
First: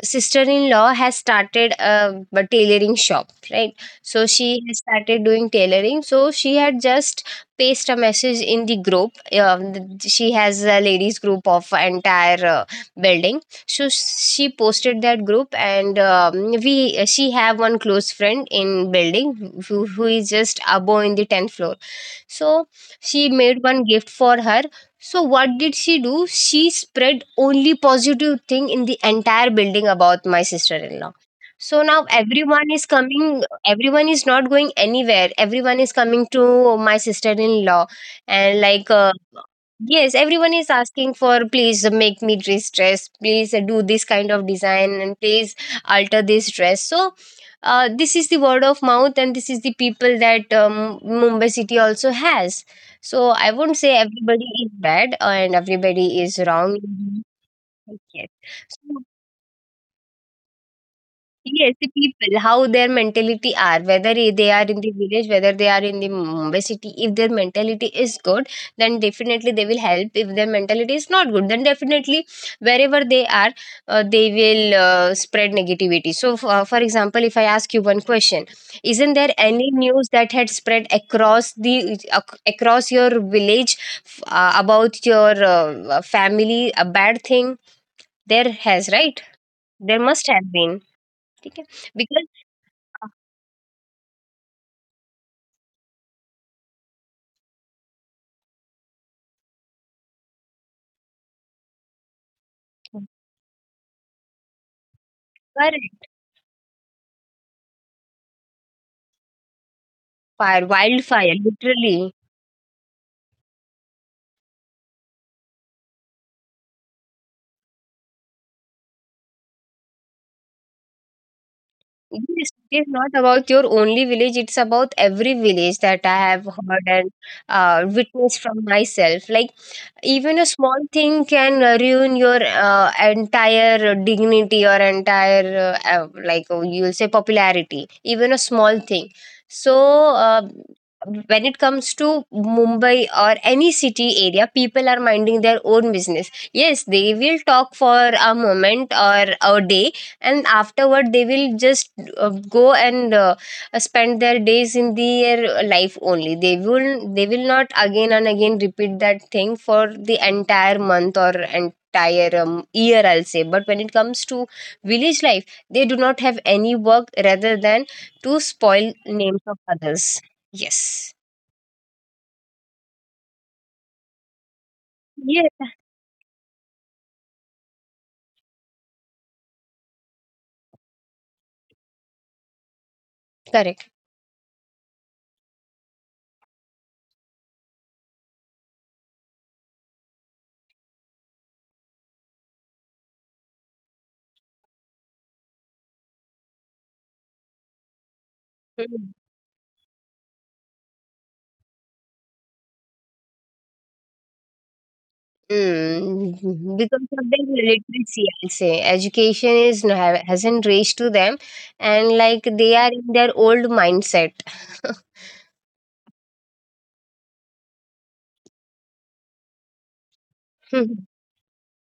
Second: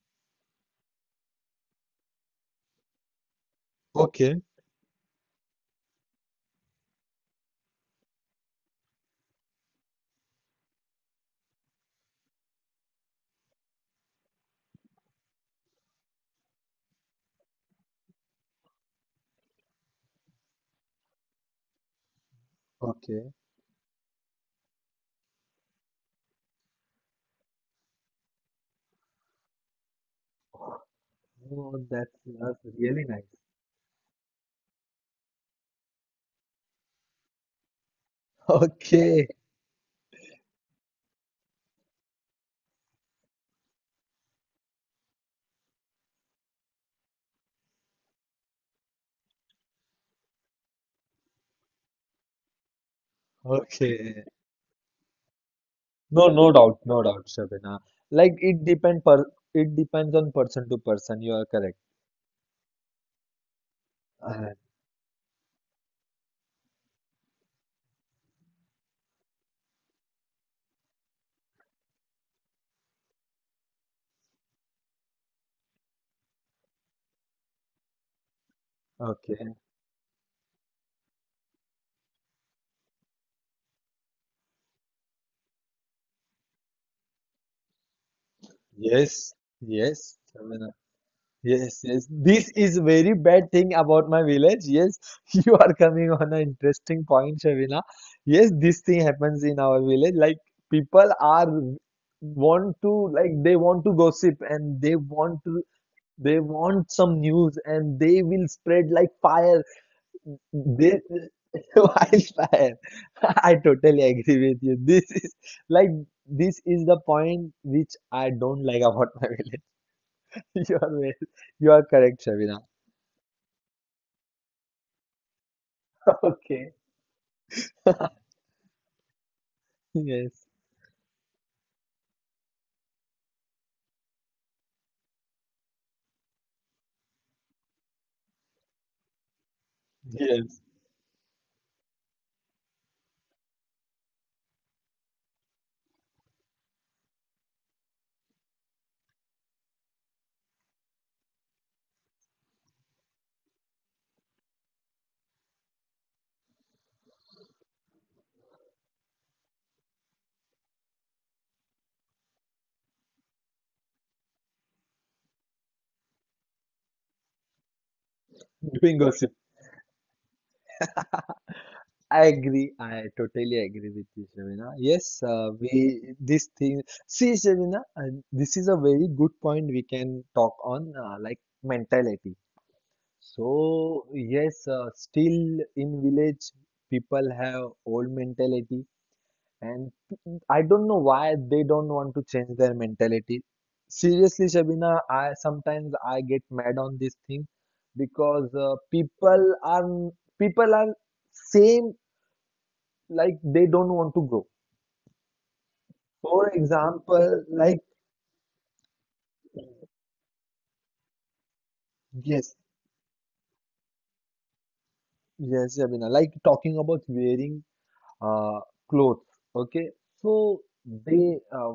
Speaker 1: sister-in-law has started a tailoring shop, right?
Speaker 2: Oh,
Speaker 1: So she has started doing tailoring, so she had just paste a message in the group. She has a ladies group of entire building, so she posted that group. And we she have one close friend in building, who is just above in the 10th floor. So she made one gift for her. So what did she do? She spread only positive thing in the entire building about my sister-in-law. So
Speaker 2: oh,
Speaker 1: now
Speaker 2: that's, that's
Speaker 1: everyone is
Speaker 2: really nice.
Speaker 1: coming, everyone is not going anywhere. Everyone is coming to my sister-in-law and like
Speaker 2: Okay,
Speaker 1: yes, everyone is asking for please make me this dress, please do this kind of design, and please alter this dress. So this is the word of mouth, and this is the people that Mumbai city also has. So I won't say
Speaker 2: okay.
Speaker 1: everybody is bad and everybody
Speaker 2: No,
Speaker 1: is
Speaker 2: no
Speaker 1: wrong.
Speaker 2: doubt, no doubt, Shabina.
Speaker 1: Yes.
Speaker 2: Like it
Speaker 1: So,
Speaker 2: depend per it depends on person to person. You are
Speaker 1: yes,
Speaker 2: correct.
Speaker 1: the people, how their mentality are, whether they
Speaker 2: Uh,
Speaker 1: are in the village, whether they are in the Mumbai city, if their mentality is good, then definitely they will help. If their mentality is not good, then definitely wherever they are, they will spread negativity. So, for example, if I ask you one question, isn't there
Speaker 2: okay.
Speaker 1: any news that had spread across the across your village about your family, a bad thing? There has, right?
Speaker 2: Yes,
Speaker 1: There
Speaker 2: yes,
Speaker 1: must have
Speaker 2: Shabina.
Speaker 1: been. ठीक है?
Speaker 2: Yes, yes.
Speaker 1: Because
Speaker 2: This is very bad thing about my village. Yes, you are coming on an interesting point, Shabina. Yes, this thing happens in our village. Like people are want to, like they want to gossip and they want to,
Speaker 1: correct.
Speaker 2: they want some news and they will spread like fire.
Speaker 1: Fire,
Speaker 2: This
Speaker 1: wildfire, literally.
Speaker 2: Wildfire. I totally agree with you. This is like, this is the point which I don't like about my village. You are very- you are correct,
Speaker 1: Yes,
Speaker 2: Shavina.
Speaker 1: it is not about your only village, it's about every village that I have
Speaker 2: Okay.
Speaker 1: heard and witnessed from myself. Like even a
Speaker 2: Yes.
Speaker 1: small thing can ruin your entire dignity or entire like you'll say popularity, even a small thing. So
Speaker 2: Yes.
Speaker 1: when it comes to Mumbai or any city area, people are minding their own business. Yes, they will talk for a moment or a day, and afterward they will just uh, go and spend their days in their life only. They will they will not again and again repeat that thing for the entire month or entire year, I'll say. But when it comes to village life, they do not have any work rather than to spoil
Speaker 2: Doing
Speaker 1: names of
Speaker 2: gossip.
Speaker 1: others. Yes.
Speaker 2: I agree. I totally agree with you, Shavina.
Speaker 1: Yeah,
Speaker 2: Yes, we this thing. See, Shavina, this is a very good point we can talk on, like mentality.
Speaker 1: correct.
Speaker 2: So yes, still in village, people have old mentality, and I don't know why they don't want to change their mentality. Seriously, Shabina, I sometimes I get mad on this thing
Speaker 1: Mm.
Speaker 2: because people are same, like they don't want to grow.
Speaker 1: Mm, because
Speaker 2: For
Speaker 1: of their
Speaker 2: example,
Speaker 1: literacy,
Speaker 2: like
Speaker 1: I'll say education is hasn't reached to them, and like they
Speaker 2: yes,
Speaker 1: are in their old mindset.
Speaker 2: yes, Shabina, like talking about wearing uh, clothes. Okay, so they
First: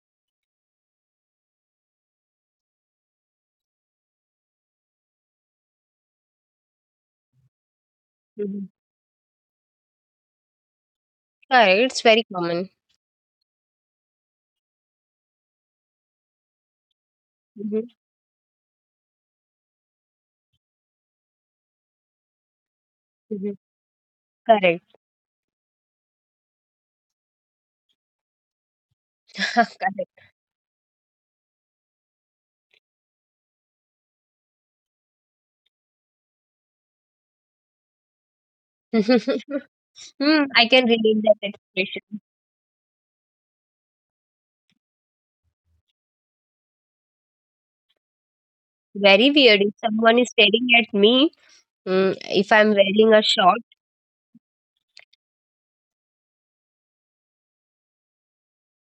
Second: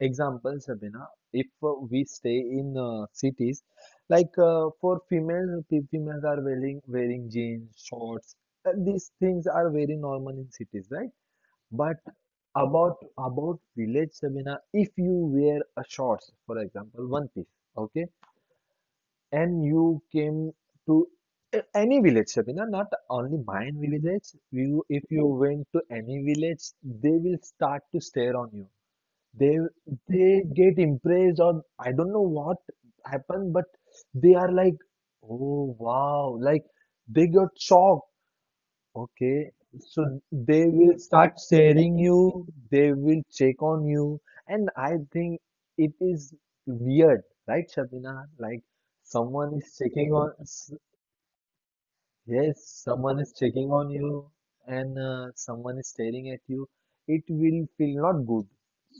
Speaker 2: example Sabina, if we stay in cities, like for females, females are wearing jeans, shorts.
Speaker 1: Mhm.
Speaker 2: These things are very normal in cities, right?
Speaker 1: Correct,
Speaker 2: But
Speaker 1: it's very common.
Speaker 2: about village Sabina, if you wear a shorts, for example, one piece,
Speaker 1: Mhm,
Speaker 2: okay, and you came to any village, Sabina, not only
Speaker 1: mhm.
Speaker 2: mine village. You,
Speaker 1: Correct,
Speaker 2: if you went to any village, they will start to stare on you. They
Speaker 1: correct.
Speaker 2: they get impressed, or I don't know what happened, but they are like, oh wow, like they got shocked. Okay, so
Speaker 1: Hmm,
Speaker 2: they
Speaker 1: I can
Speaker 2: will
Speaker 1: relate
Speaker 2: start
Speaker 1: that
Speaker 2: sharing
Speaker 1: expression.
Speaker 2: you, they will check on you, and I think it is weird, right, Shabina? Like
Speaker 1: Very
Speaker 2: someone
Speaker 1: weird
Speaker 2: is
Speaker 1: if
Speaker 2: checking
Speaker 1: someone
Speaker 2: on,
Speaker 1: is staring at me, mm, if
Speaker 2: yes,
Speaker 1: I'm
Speaker 2: someone
Speaker 1: wearing a
Speaker 2: is
Speaker 1: short.
Speaker 2: checking on you, and someone is staring at you. It will feel not good.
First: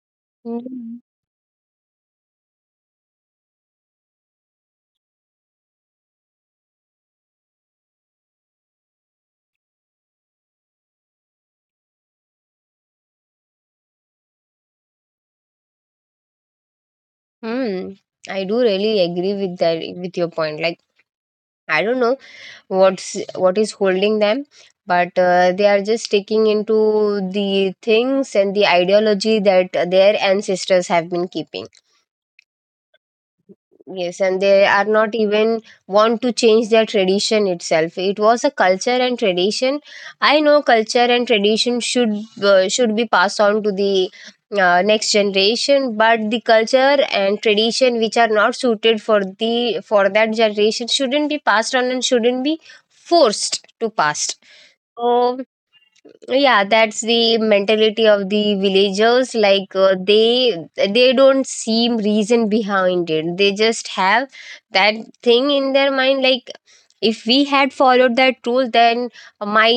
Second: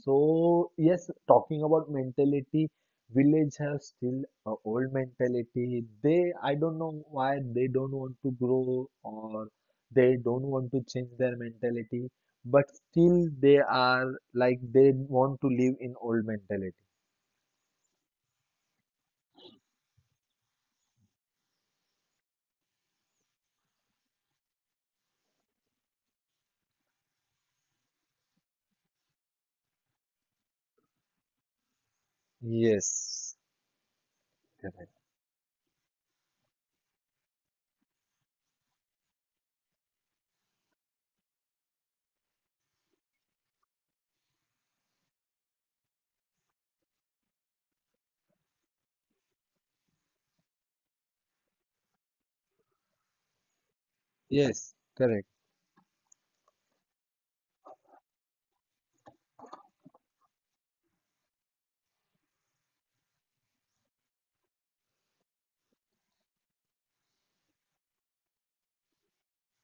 Speaker 2: So,
Speaker 1: Mm.
Speaker 2: yes, talking about mentality, village have still a old mentality. They, I don't know why they don't want to grow or they don't want to change their mentality, but still they are like they want to live in old mentality.
Speaker 1: Hmm. I do really agree with that with your point. Like I don't know what is holding them, but they are just sticking into the things and the ideology that their ancestors have been keeping.
Speaker 2: Yes.
Speaker 1: Yes, and they are
Speaker 2: Correct.
Speaker 1: not even want to change their tradition itself. It was a culture and tradition. I know culture and tradition should be passed on to the next generation, but the culture and tradition which are not suited for the for that generation shouldn't be passed on and shouldn't be forced to pass.
Speaker 2: Yes, correct.
Speaker 1: So yeah, that's the mentality of the villagers. Like they don't seem reason behind it, they just have that thing in their mind like if we had followed that rule, then my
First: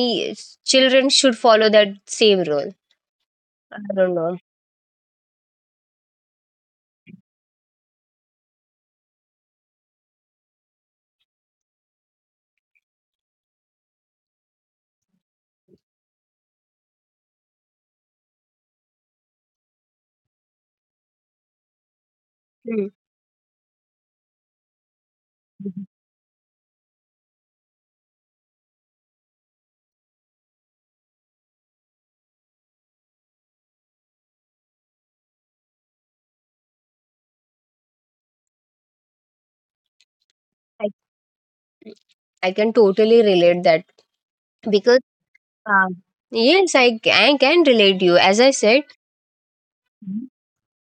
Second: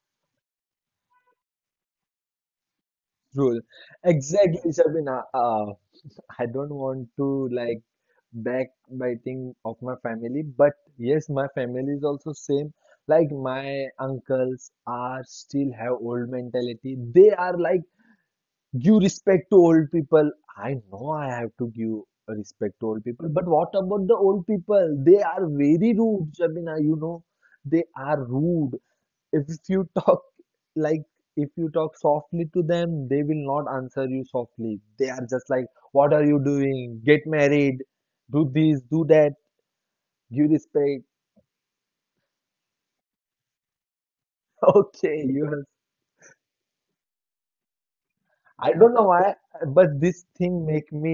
Speaker 1: children should follow that same rule.
Speaker 2: True.
Speaker 1: I don't know.
Speaker 2: Exactly, Shabina. I don't want to like backbiting of my family, but yes, my family is also same. Like my uncles are still have old mentality. They are like give respect to old people. I know I have to give respect to
Speaker 1: Hmm.
Speaker 2: old people, but what about the old people? They are very rude, Shabina, you know. They are rude if you talk like, if you talk softly to them they will not answer you softly, they are just like, what are you doing, get married, do this, do that, give respect.
Speaker 1: I, I can totally relate that because
Speaker 2: Okay, you have,
Speaker 1: um, yes, I can relate you as I
Speaker 2: I don't
Speaker 1: said.
Speaker 2: know why, but this
Speaker 1: Mhm.
Speaker 2: thing make me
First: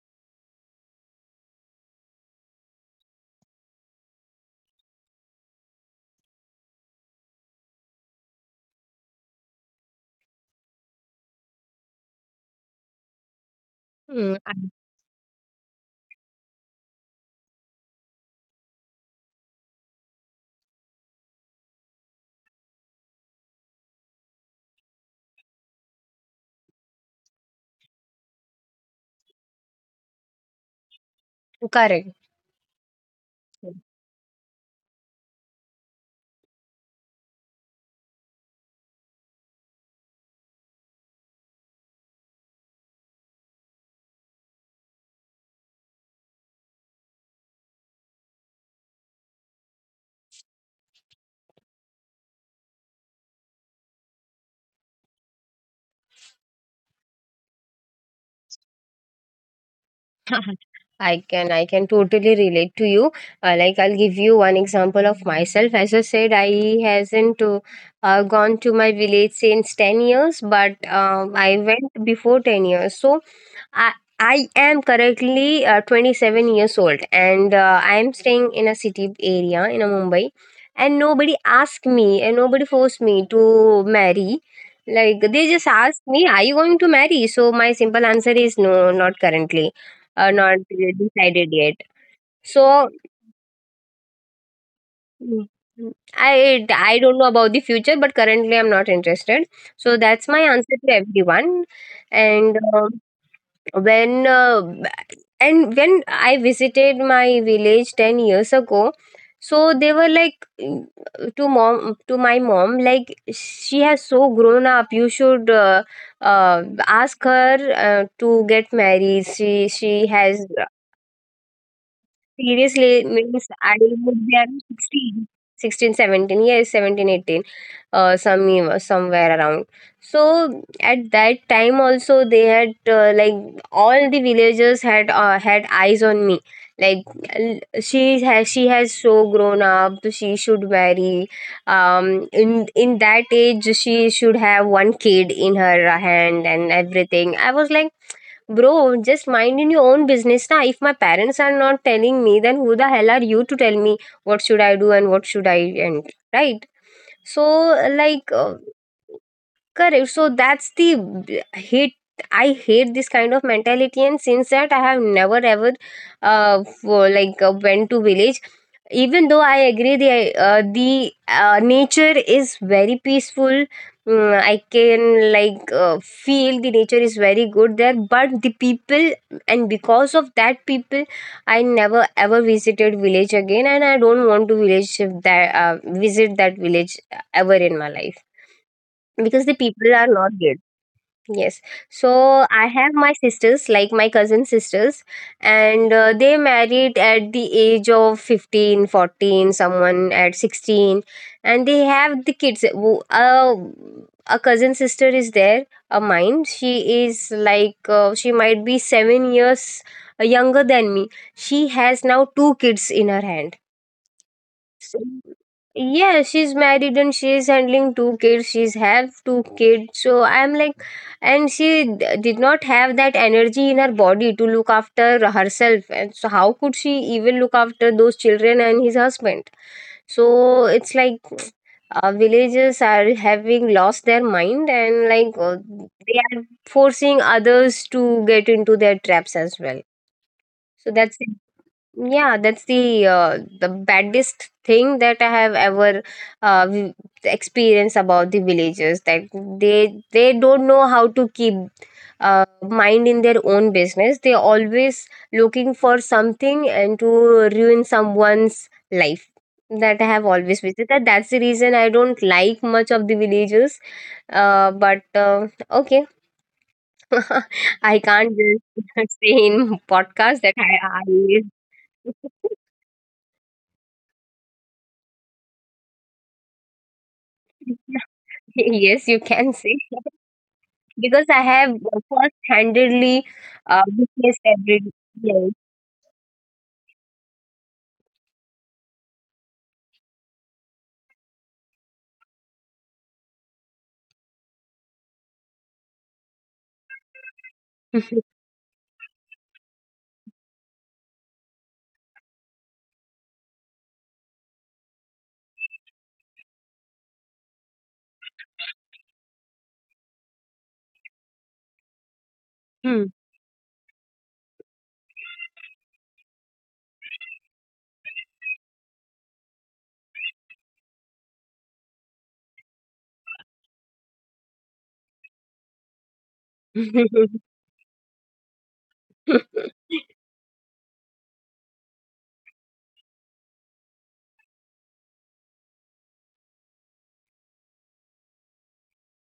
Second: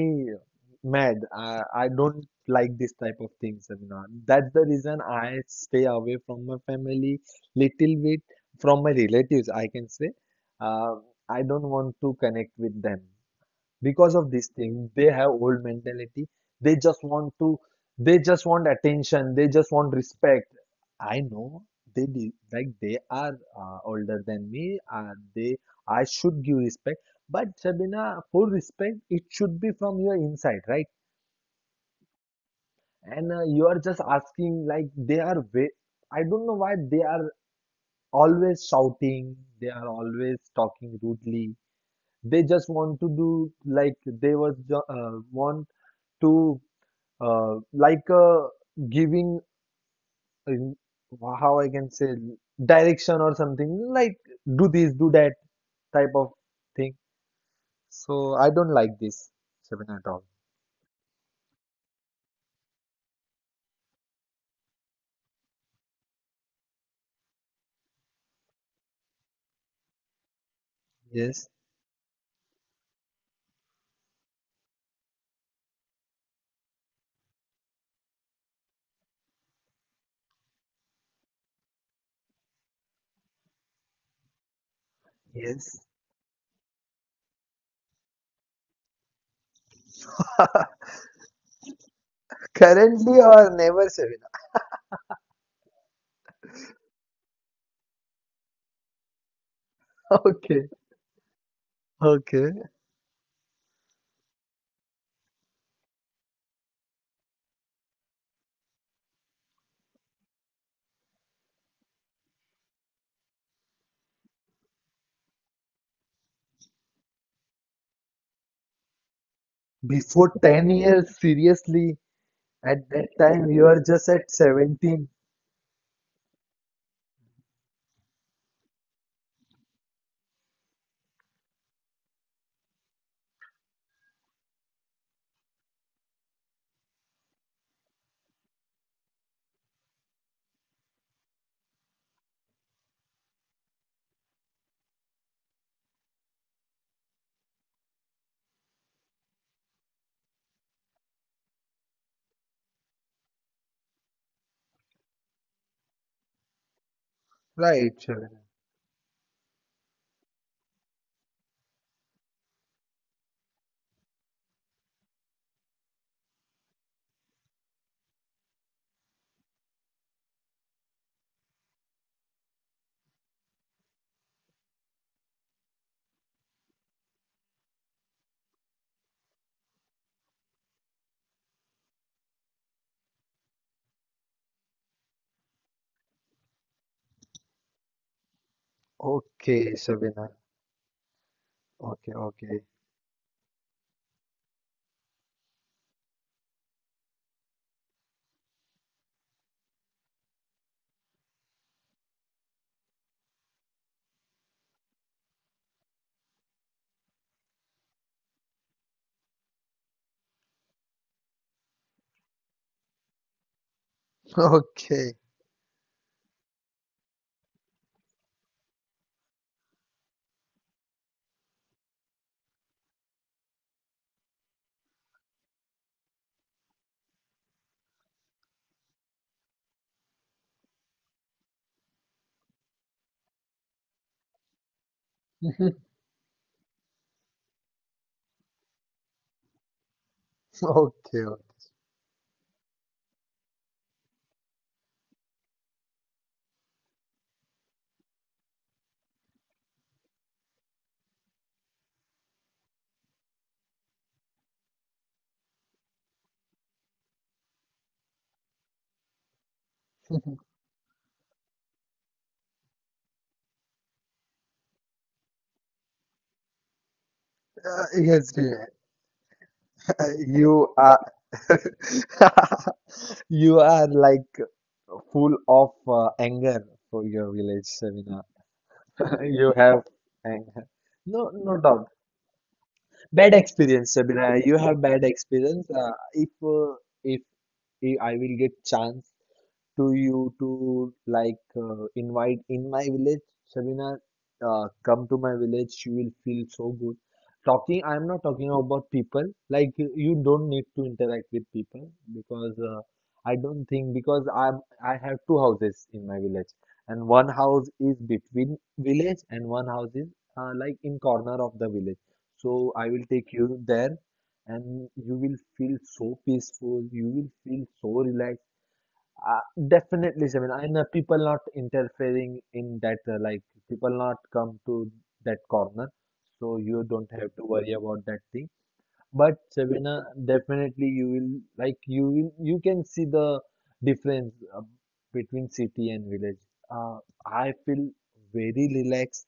Speaker 2: mad. I don't like this type of things, Seminar. That's the reason I stay away from my family little bit, from my relatives I can say. uh, I don't want to connect with them because of
Speaker 1: Mm,
Speaker 2: this thing. They have old mentality. they just want to they just want attention, they just want respect. I know like they are older than me. They I should give respect. But, Sabina, for respect it should be from your inside, right?
Speaker 1: correct.
Speaker 2: And you are just asking like I don't know why they are always shouting, they are always talking rudely. They just want to do, like want to, uh, like uh, giving, how I can say, direction or something, like do this, do that type of thing. So I don't like this, Shabina, at all.
Speaker 1: I can totally relate to you. Like I'll give you one example of myself. As I said, I hasn't gone to my village since 10 years, but
Speaker 2: Yes,
Speaker 1: I went before 10 years. So I I am currently 27 years old, and I am staying in a city area in a Mumbai, and nobody asked me and nobody forced me to marry. Like they just
Speaker 2: yes.
Speaker 1: asked me, "Are you going to marry?" So my simple answer is no, not currently, not really decided yet. So
Speaker 2: Currently or never, Shabina.
Speaker 1: mm, mm, I don't know about the future, but currently I'm not interested. So that's my
Speaker 2: Okay,
Speaker 1: answer to everyone. And
Speaker 2: okay.
Speaker 1: when I visited my village 10 years ago, so they were like mm, to my mom, like she has so grown up. You should. Ask her to get married. She
Speaker 2: Before
Speaker 1: has.
Speaker 2: 10 years, seriously? At that
Speaker 1: Seriously,
Speaker 2: time
Speaker 1: means
Speaker 2: you are
Speaker 1: I
Speaker 2: just at
Speaker 1: would be around
Speaker 2: 17.
Speaker 1: 16, 16, 17, 16, 17, yes, 17, 18, some, somewhere around. So at that time also they had like all the villagers had had eyes on me. Like she has so grown up, so she should marry. In that age she should have one kid in her hand and everything. I was like, bro, just minding your own business na. If my parents are not telling me, then who the hell are you to tell me what should I do and what should I, and right? So
Speaker 2: Right,
Speaker 1: like
Speaker 2: Shabina.
Speaker 1: correct. So that's the hate. I hate this kind of mentality, and since that, I have never ever, for, like went to village. Even though I agree, the nature is very peaceful. Mm, I can like feel the nature is very good there, but the people, and because of that people, I never ever visited village again, and I don't want to village that visit that village ever in my life because the
Speaker 2: Okay,
Speaker 1: people are not
Speaker 2: Shabina.
Speaker 1: good. Yes. So
Speaker 2: Okay,
Speaker 1: I
Speaker 2: okay.
Speaker 1: have my sisters, like my cousin sisters, and they married at the age of 15, 14, someone at 16, and they have the kids. A cousin sister is there a mine, she is like she might be 7 years younger than me. She has now two kids in her hand.
Speaker 2: Okay,
Speaker 1: Yeah, she's married and she's handling two kids. She's have two kids. So I'm like, and she did not have that energy in her body to look after herself. And so how could she even look after those children and his husband? So it's like villagers are having lost their mind, and like they are forcing others to get into their traps as well. So that's it.
Speaker 2: okay. Okay.
Speaker 1: Yeah, that's the baddest thing that I have ever uh, v- experienced about the villagers, that they don't know how to keep mind in their own business. They always looking for something and to ruin someone's life. That I have always visited. That's the reason I don't like much of the villagers. But okay, I can't
Speaker 2: Yes,
Speaker 1: just
Speaker 2: dear.
Speaker 1: say in podcast that
Speaker 2: You are
Speaker 1: I
Speaker 2: you are like full of anger for your village, Sabina.
Speaker 1: Yes, you can
Speaker 2: You
Speaker 1: say.
Speaker 2: have anger.
Speaker 1: Because I
Speaker 2: No,
Speaker 1: have
Speaker 2: no doubt.
Speaker 1: first-handedly
Speaker 2: Bad experience,
Speaker 1: witnessed
Speaker 2: Sabina. You
Speaker 1: every.
Speaker 2: have bad
Speaker 1: Yes.
Speaker 2: experience. If if if I will get chance to you to like invite in my village. Sabina, come to my village. You will feel so good. Talking, I'm not talking about people. Like you don't need to interact with people, because I don't think, because I have two houses in my village, and one house is between village and one house is like in corner of the village. So I
Speaker 1: Hmm.
Speaker 2: will take you there and you will feel so peaceful, you will feel so relaxed, uh, definitely, Seven. I know people not interfering in that, like people not come to that corner, so you don't have to worry about that thing. But, Sabina, definitely you will, you can see the difference between city and village. Uh, I feel very relaxed.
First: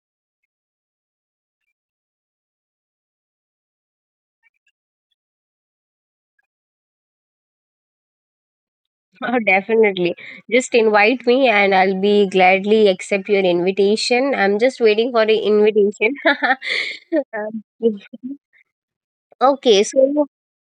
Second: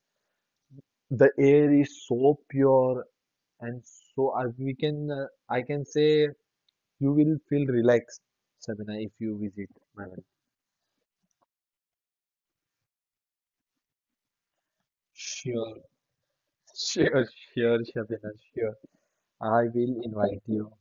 Speaker 2: The air is so pure, and so we can, I can say, you will feel relaxed, Sabina, if you
Speaker 1: Oh,
Speaker 2: visit my
Speaker 1: definitely.
Speaker 2: village.
Speaker 1: Just invite me and I'll be gladly accept your invitation. I'm just waiting for the
Speaker 2: Sure.
Speaker 1: invitation.
Speaker 2: Sure,
Speaker 1: Um,
Speaker 2: sure, Shabina, sure. I
Speaker 1: Okay,
Speaker 2: will
Speaker 1: so.
Speaker 2: invite you.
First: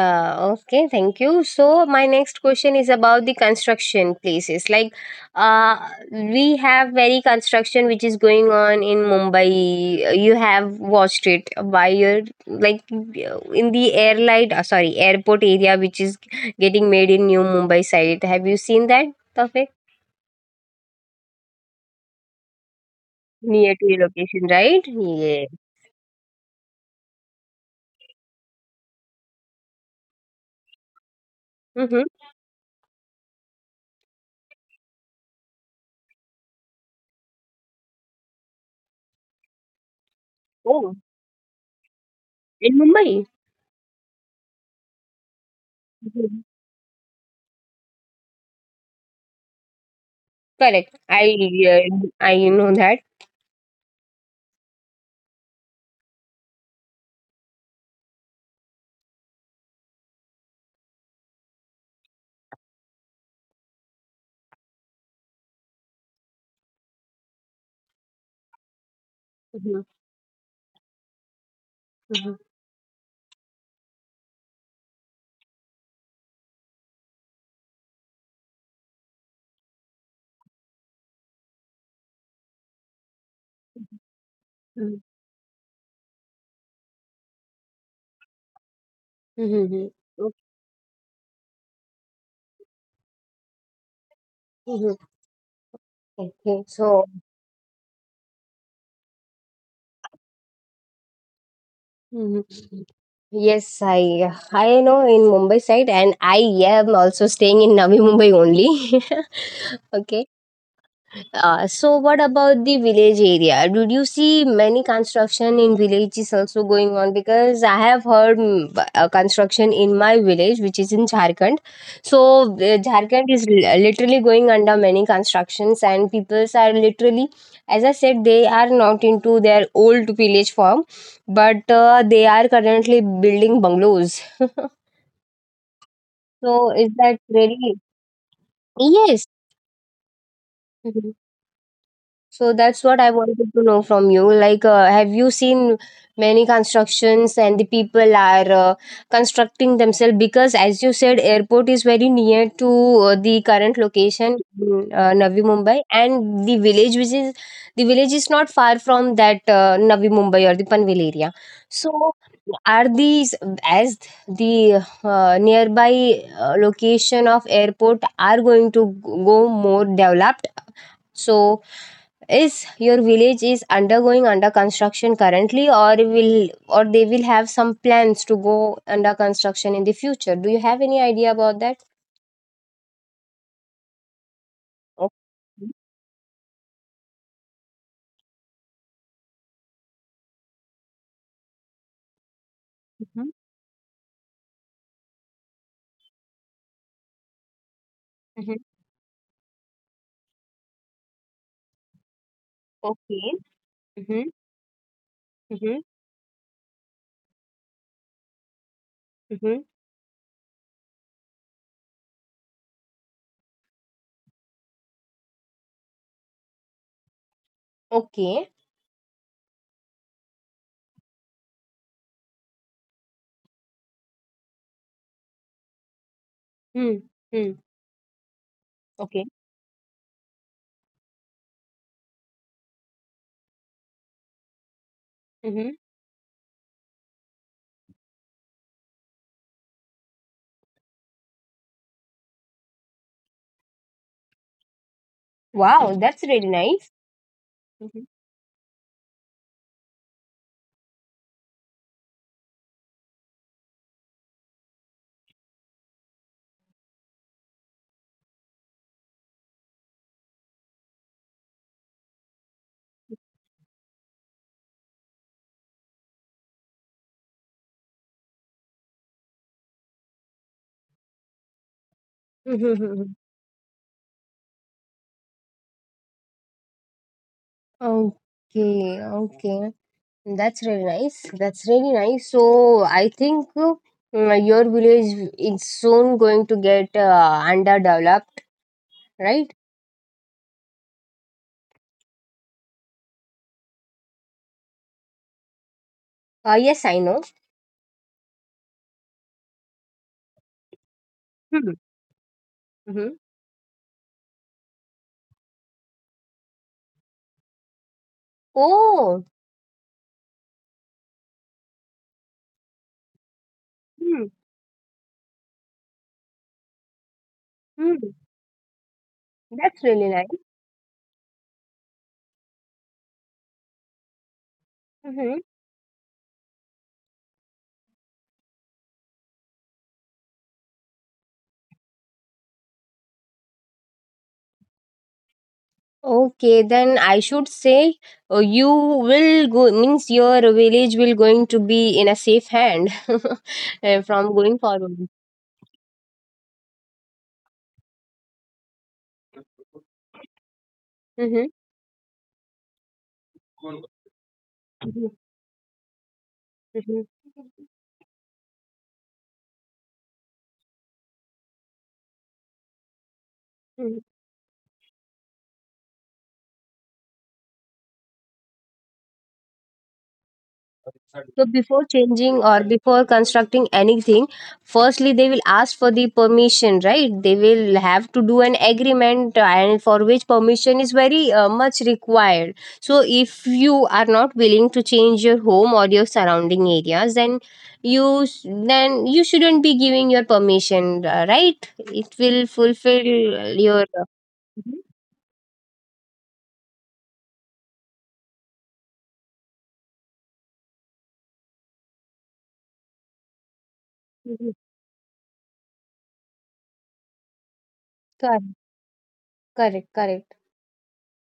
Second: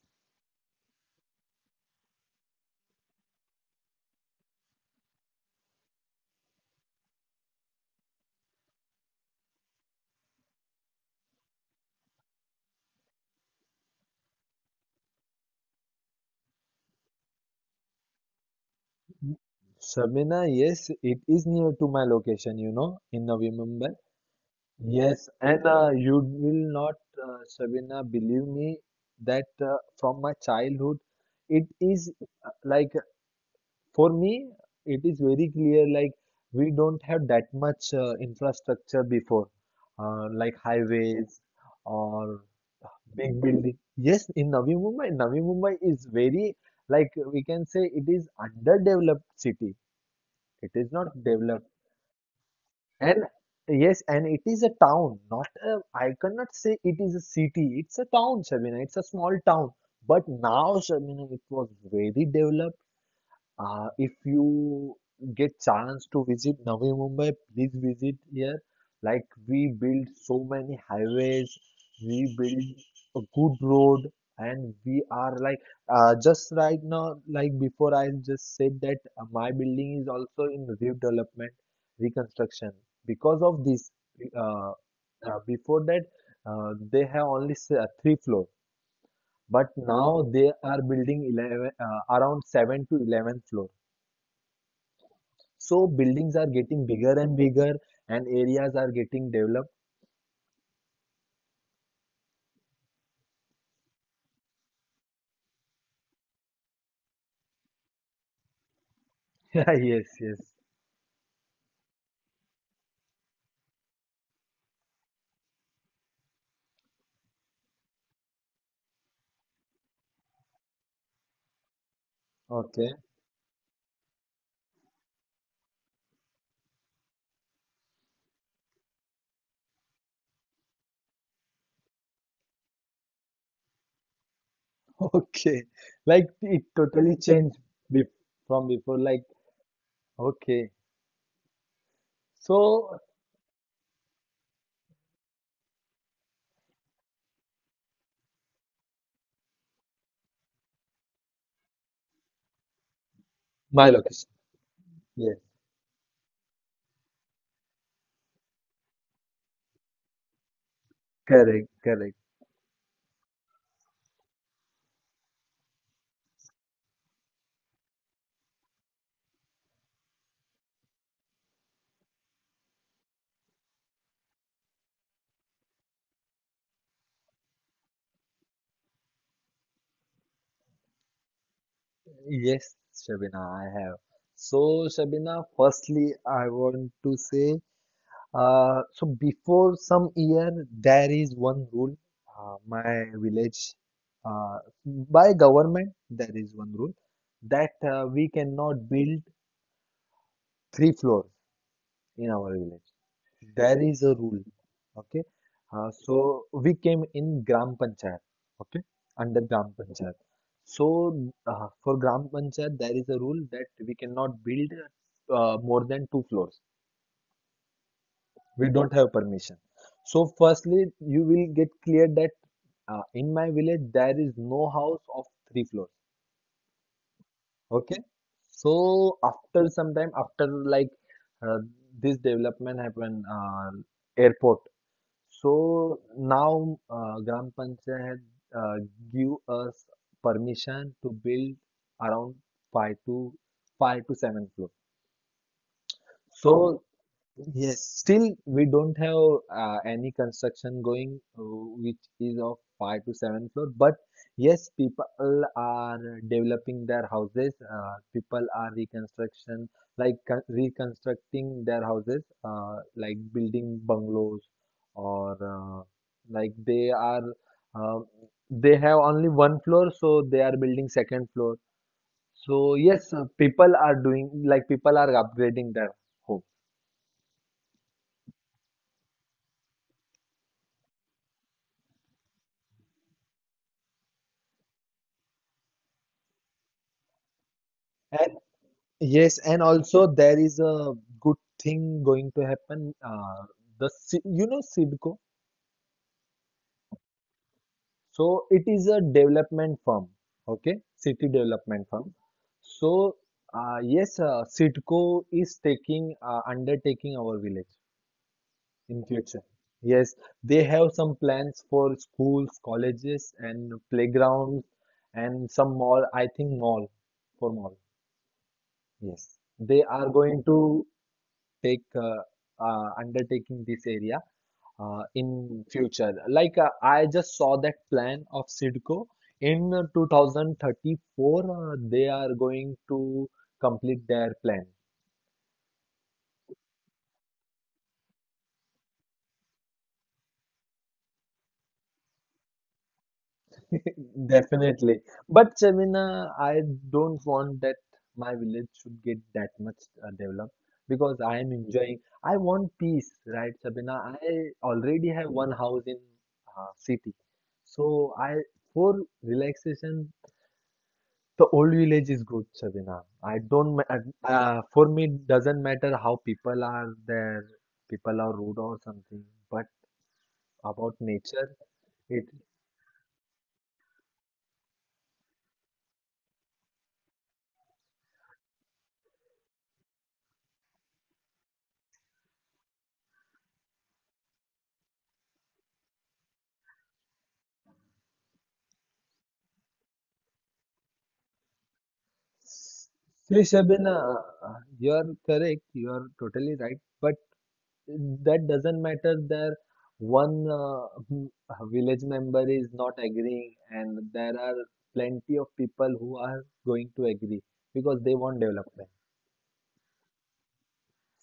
Speaker 1: Okay, thank you. So my next question is about the construction places. Like, uh, we have very construction which is going on in Mumbai. You have watched it by your like in the airlight, sorry, airport area which is getting made in New Mumbai side. Have you seen that, Tawfiq?
Speaker 2: Shabina, yes, it is near to my location, in Navi
Speaker 1: Near to
Speaker 2: Mumbai.
Speaker 1: your location, right?
Speaker 2: Yes,
Speaker 1: Yeah.
Speaker 2: and you will not, Shabina, believe me that from my childhood, it
Speaker 1: Mm-hmm.
Speaker 2: is, uh, like for me, it is very clear, like we don't have that much infrastructure before, like
Speaker 1: Oh,
Speaker 2: highways or
Speaker 1: in Mumbai.
Speaker 2: big building. Yes, in Navi Mumbai, Navi Mumbai is
Speaker 1: Mhm.
Speaker 2: very, like we can say it is underdeveloped city. It is
Speaker 1: Correct.
Speaker 2: not developed.
Speaker 1: I know that.
Speaker 2: And yes, and it is a town, not a, I cannot say it is a city. It's a town, Shabina. It's a small town. But now, Shabina, it was very developed. If you get chance to visit Navi Mumbai, please visit here. Like we
Speaker 1: Mhm.
Speaker 2: build so many highways, we build a good road, and we are like just right now. Like before, I just said that my building is also in redevelopment, reconstruction. Because of this, uh,
Speaker 1: Mhm.
Speaker 2: before that, they have only three floor,
Speaker 1: Mhm,
Speaker 2: but
Speaker 1: mhm.
Speaker 2: now they are building 11, around 7 to 11 floor,
Speaker 1: Mhm.
Speaker 2: so buildings are
Speaker 1: Okay,
Speaker 2: getting
Speaker 1: so
Speaker 2: bigger and bigger, and areas are getting developed.
Speaker 1: mhm. Yes, I know in Mumbai side, and I am also staying in Navi Mumbai only.
Speaker 2: Yeah, yes,
Speaker 1: Okay,
Speaker 2: yes.
Speaker 1: So what about the village area? Did you see many construction in villages also going on? Because I have heard construction in my village, which is in Jharkhand. So
Speaker 2: Okay,
Speaker 1: Jharkhand is li- literally going under many constructions, and peoples are literally, as I said, they are not into their old village form, but they are currently building bungalows.
Speaker 2: okay. Like it
Speaker 1: So is
Speaker 2: totally
Speaker 1: that
Speaker 2: changed
Speaker 1: really
Speaker 2: be from before. Like,
Speaker 1: yes?
Speaker 2: okay.
Speaker 1: Mm-hmm. So that's
Speaker 2: So
Speaker 1: what I wanted to know from you. Like, have you seen many constructions and the people are constructing themselves? Because as you said, airport is very near to the
Speaker 2: my
Speaker 1: current
Speaker 2: location.
Speaker 1: location, in,
Speaker 2: Yes,
Speaker 1: Navi Mumbai, and the village, is not far from that Navi Mumbai or the Panvel area.
Speaker 2: correct, correct.
Speaker 1: So, are these as the nearby location of airport are going to go more developed? So is your village is undergoing under construction currently or will or they will have some plans to go under construction in the future? Do you have any idea about that?
Speaker 2: Yes, Shabina, I have. So, Shabina,
Speaker 1: Okay.
Speaker 2: firstly, I want to say. Before some year, there is one rule, my
Speaker 1: Mhm,
Speaker 2: village, uh, by government, there is one rule that
Speaker 1: mhm.
Speaker 2: we cannot build three floors in our village.
Speaker 1: Okay.
Speaker 2: There is
Speaker 1: Mhm,
Speaker 2: a rule, okay?
Speaker 1: mhm,
Speaker 2: So we came in Gram Panchayat, okay? Under
Speaker 1: mhm.
Speaker 2: Gram Panchayat. So, for Gram Panchayat, there is a rule that we cannot build more than two floors.
Speaker 1: Okay.
Speaker 2: We don't have permission. So firstly you will get clear that in my village there is no house of three floors,
Speaker 1: Mm, mm.
Speaker 2: okay? So
Speaker 1: Okay.
Speaker 2: after some time after, like uh, this development happened, airport. So
Speaker 1: Mhm.
Speaker 2: now gram panchayat uh, give us permission to build around five to five to seven floor.
Speaker 1: Wow, that's really
Speaker 2: So
Speaker 1: nice.
Speaker 2: yes, still
Speaker 1: Mhm,
Speaker 2: we don't have any construction going, which is of five to seven floor. But yes, people are developing their houses. People are reconstruction, reconstructing their houses, like building bungalows, or like they are, uh, they have only one floor, so they are building second floor.
Speaker 1: mhm,
Speaker 2: So
Speaker 1: mhm,
Speaker 2: yes,
Speaker 1: mhm.
Speaker 2: people are doing, like people are upgrading their home.
Speaker 1: Okay, okay. That's really nice. That's really nice. So I think your village is soon going to get underdeveloped,
Speaker 2: Yes,
Speaker 1: right?
Speaker 2: and also there is a good thing going to happen. You know Sidco,
Speaker 1: Yes, I know.
Speaker 2: so it is a development firm, okay, city
Speaker 1: Hmm.
Speaker 2: development firm. So
Speaker 1: Hmm.
Speaker 2: yes, Sidco is taking undertaking our village in
Speaker 1: Oh,
Speaker 2: future. Yes, they have some plans for schools, colleges, and
Speaker 1: hmm.
Speaker 2: playgrounds, and some mall. I think mall for mall.
Speaker 1: Hmm.
Speaker 2: Yes, they
Speaker 1: That's
Speaker 2: are
Speaker 1: really nice.
Speaker 2: going to take undertaking this area
Speaker 1: Hmm.
Speaker 2: in future. Like I just saw that plan of Sidco in 2034, they are going to complete their plan.
Speaker 1: Okay, then I should say you will go means your village will going to be in a safe hand from going
Speaker 2: Definitely.
Speaker 1: forward.
Speaker 2: But, Shamina, I don't want that my village should get that much developed, because I
Speaker 1: Hmm.
Speaker 2: am enjoying. I want peace, right, Sabina? I already have one house in city, so I for relaxation. The old village is good, Sabina. I don't,
Speaker 1: Hmm.
Speaker 2: for me, it doesn't matter how people are there, people are rude or something, but about
Speaker 1: So
Speaker 2: nature,
Speaker 1: before changing
Speaker 2: it.
Speaker 1: or before constructing anything, firstly they will ask for the permission, right? They will have to do an agreement, and for which permission is very much required. So if you are not willing to change your home or your surrounding areas, then you s- then you shouldn't be giving your permission, right? It will fulfill
Speaker 2: See,
Speaker 1: your.
Speaker 2: Sabina,
Speaker 1: Mhm.
Speaker 2: you are correct, you are totally right, but that doesn't matter there. One, village member is not agreeing, and
Speaker 1: Mhm.
Speaker 2: there are plenty of people who are going to agree because they
Speaker 1: Correct.
Speaker 2: want development.
Speaker 1: Correct. Correct.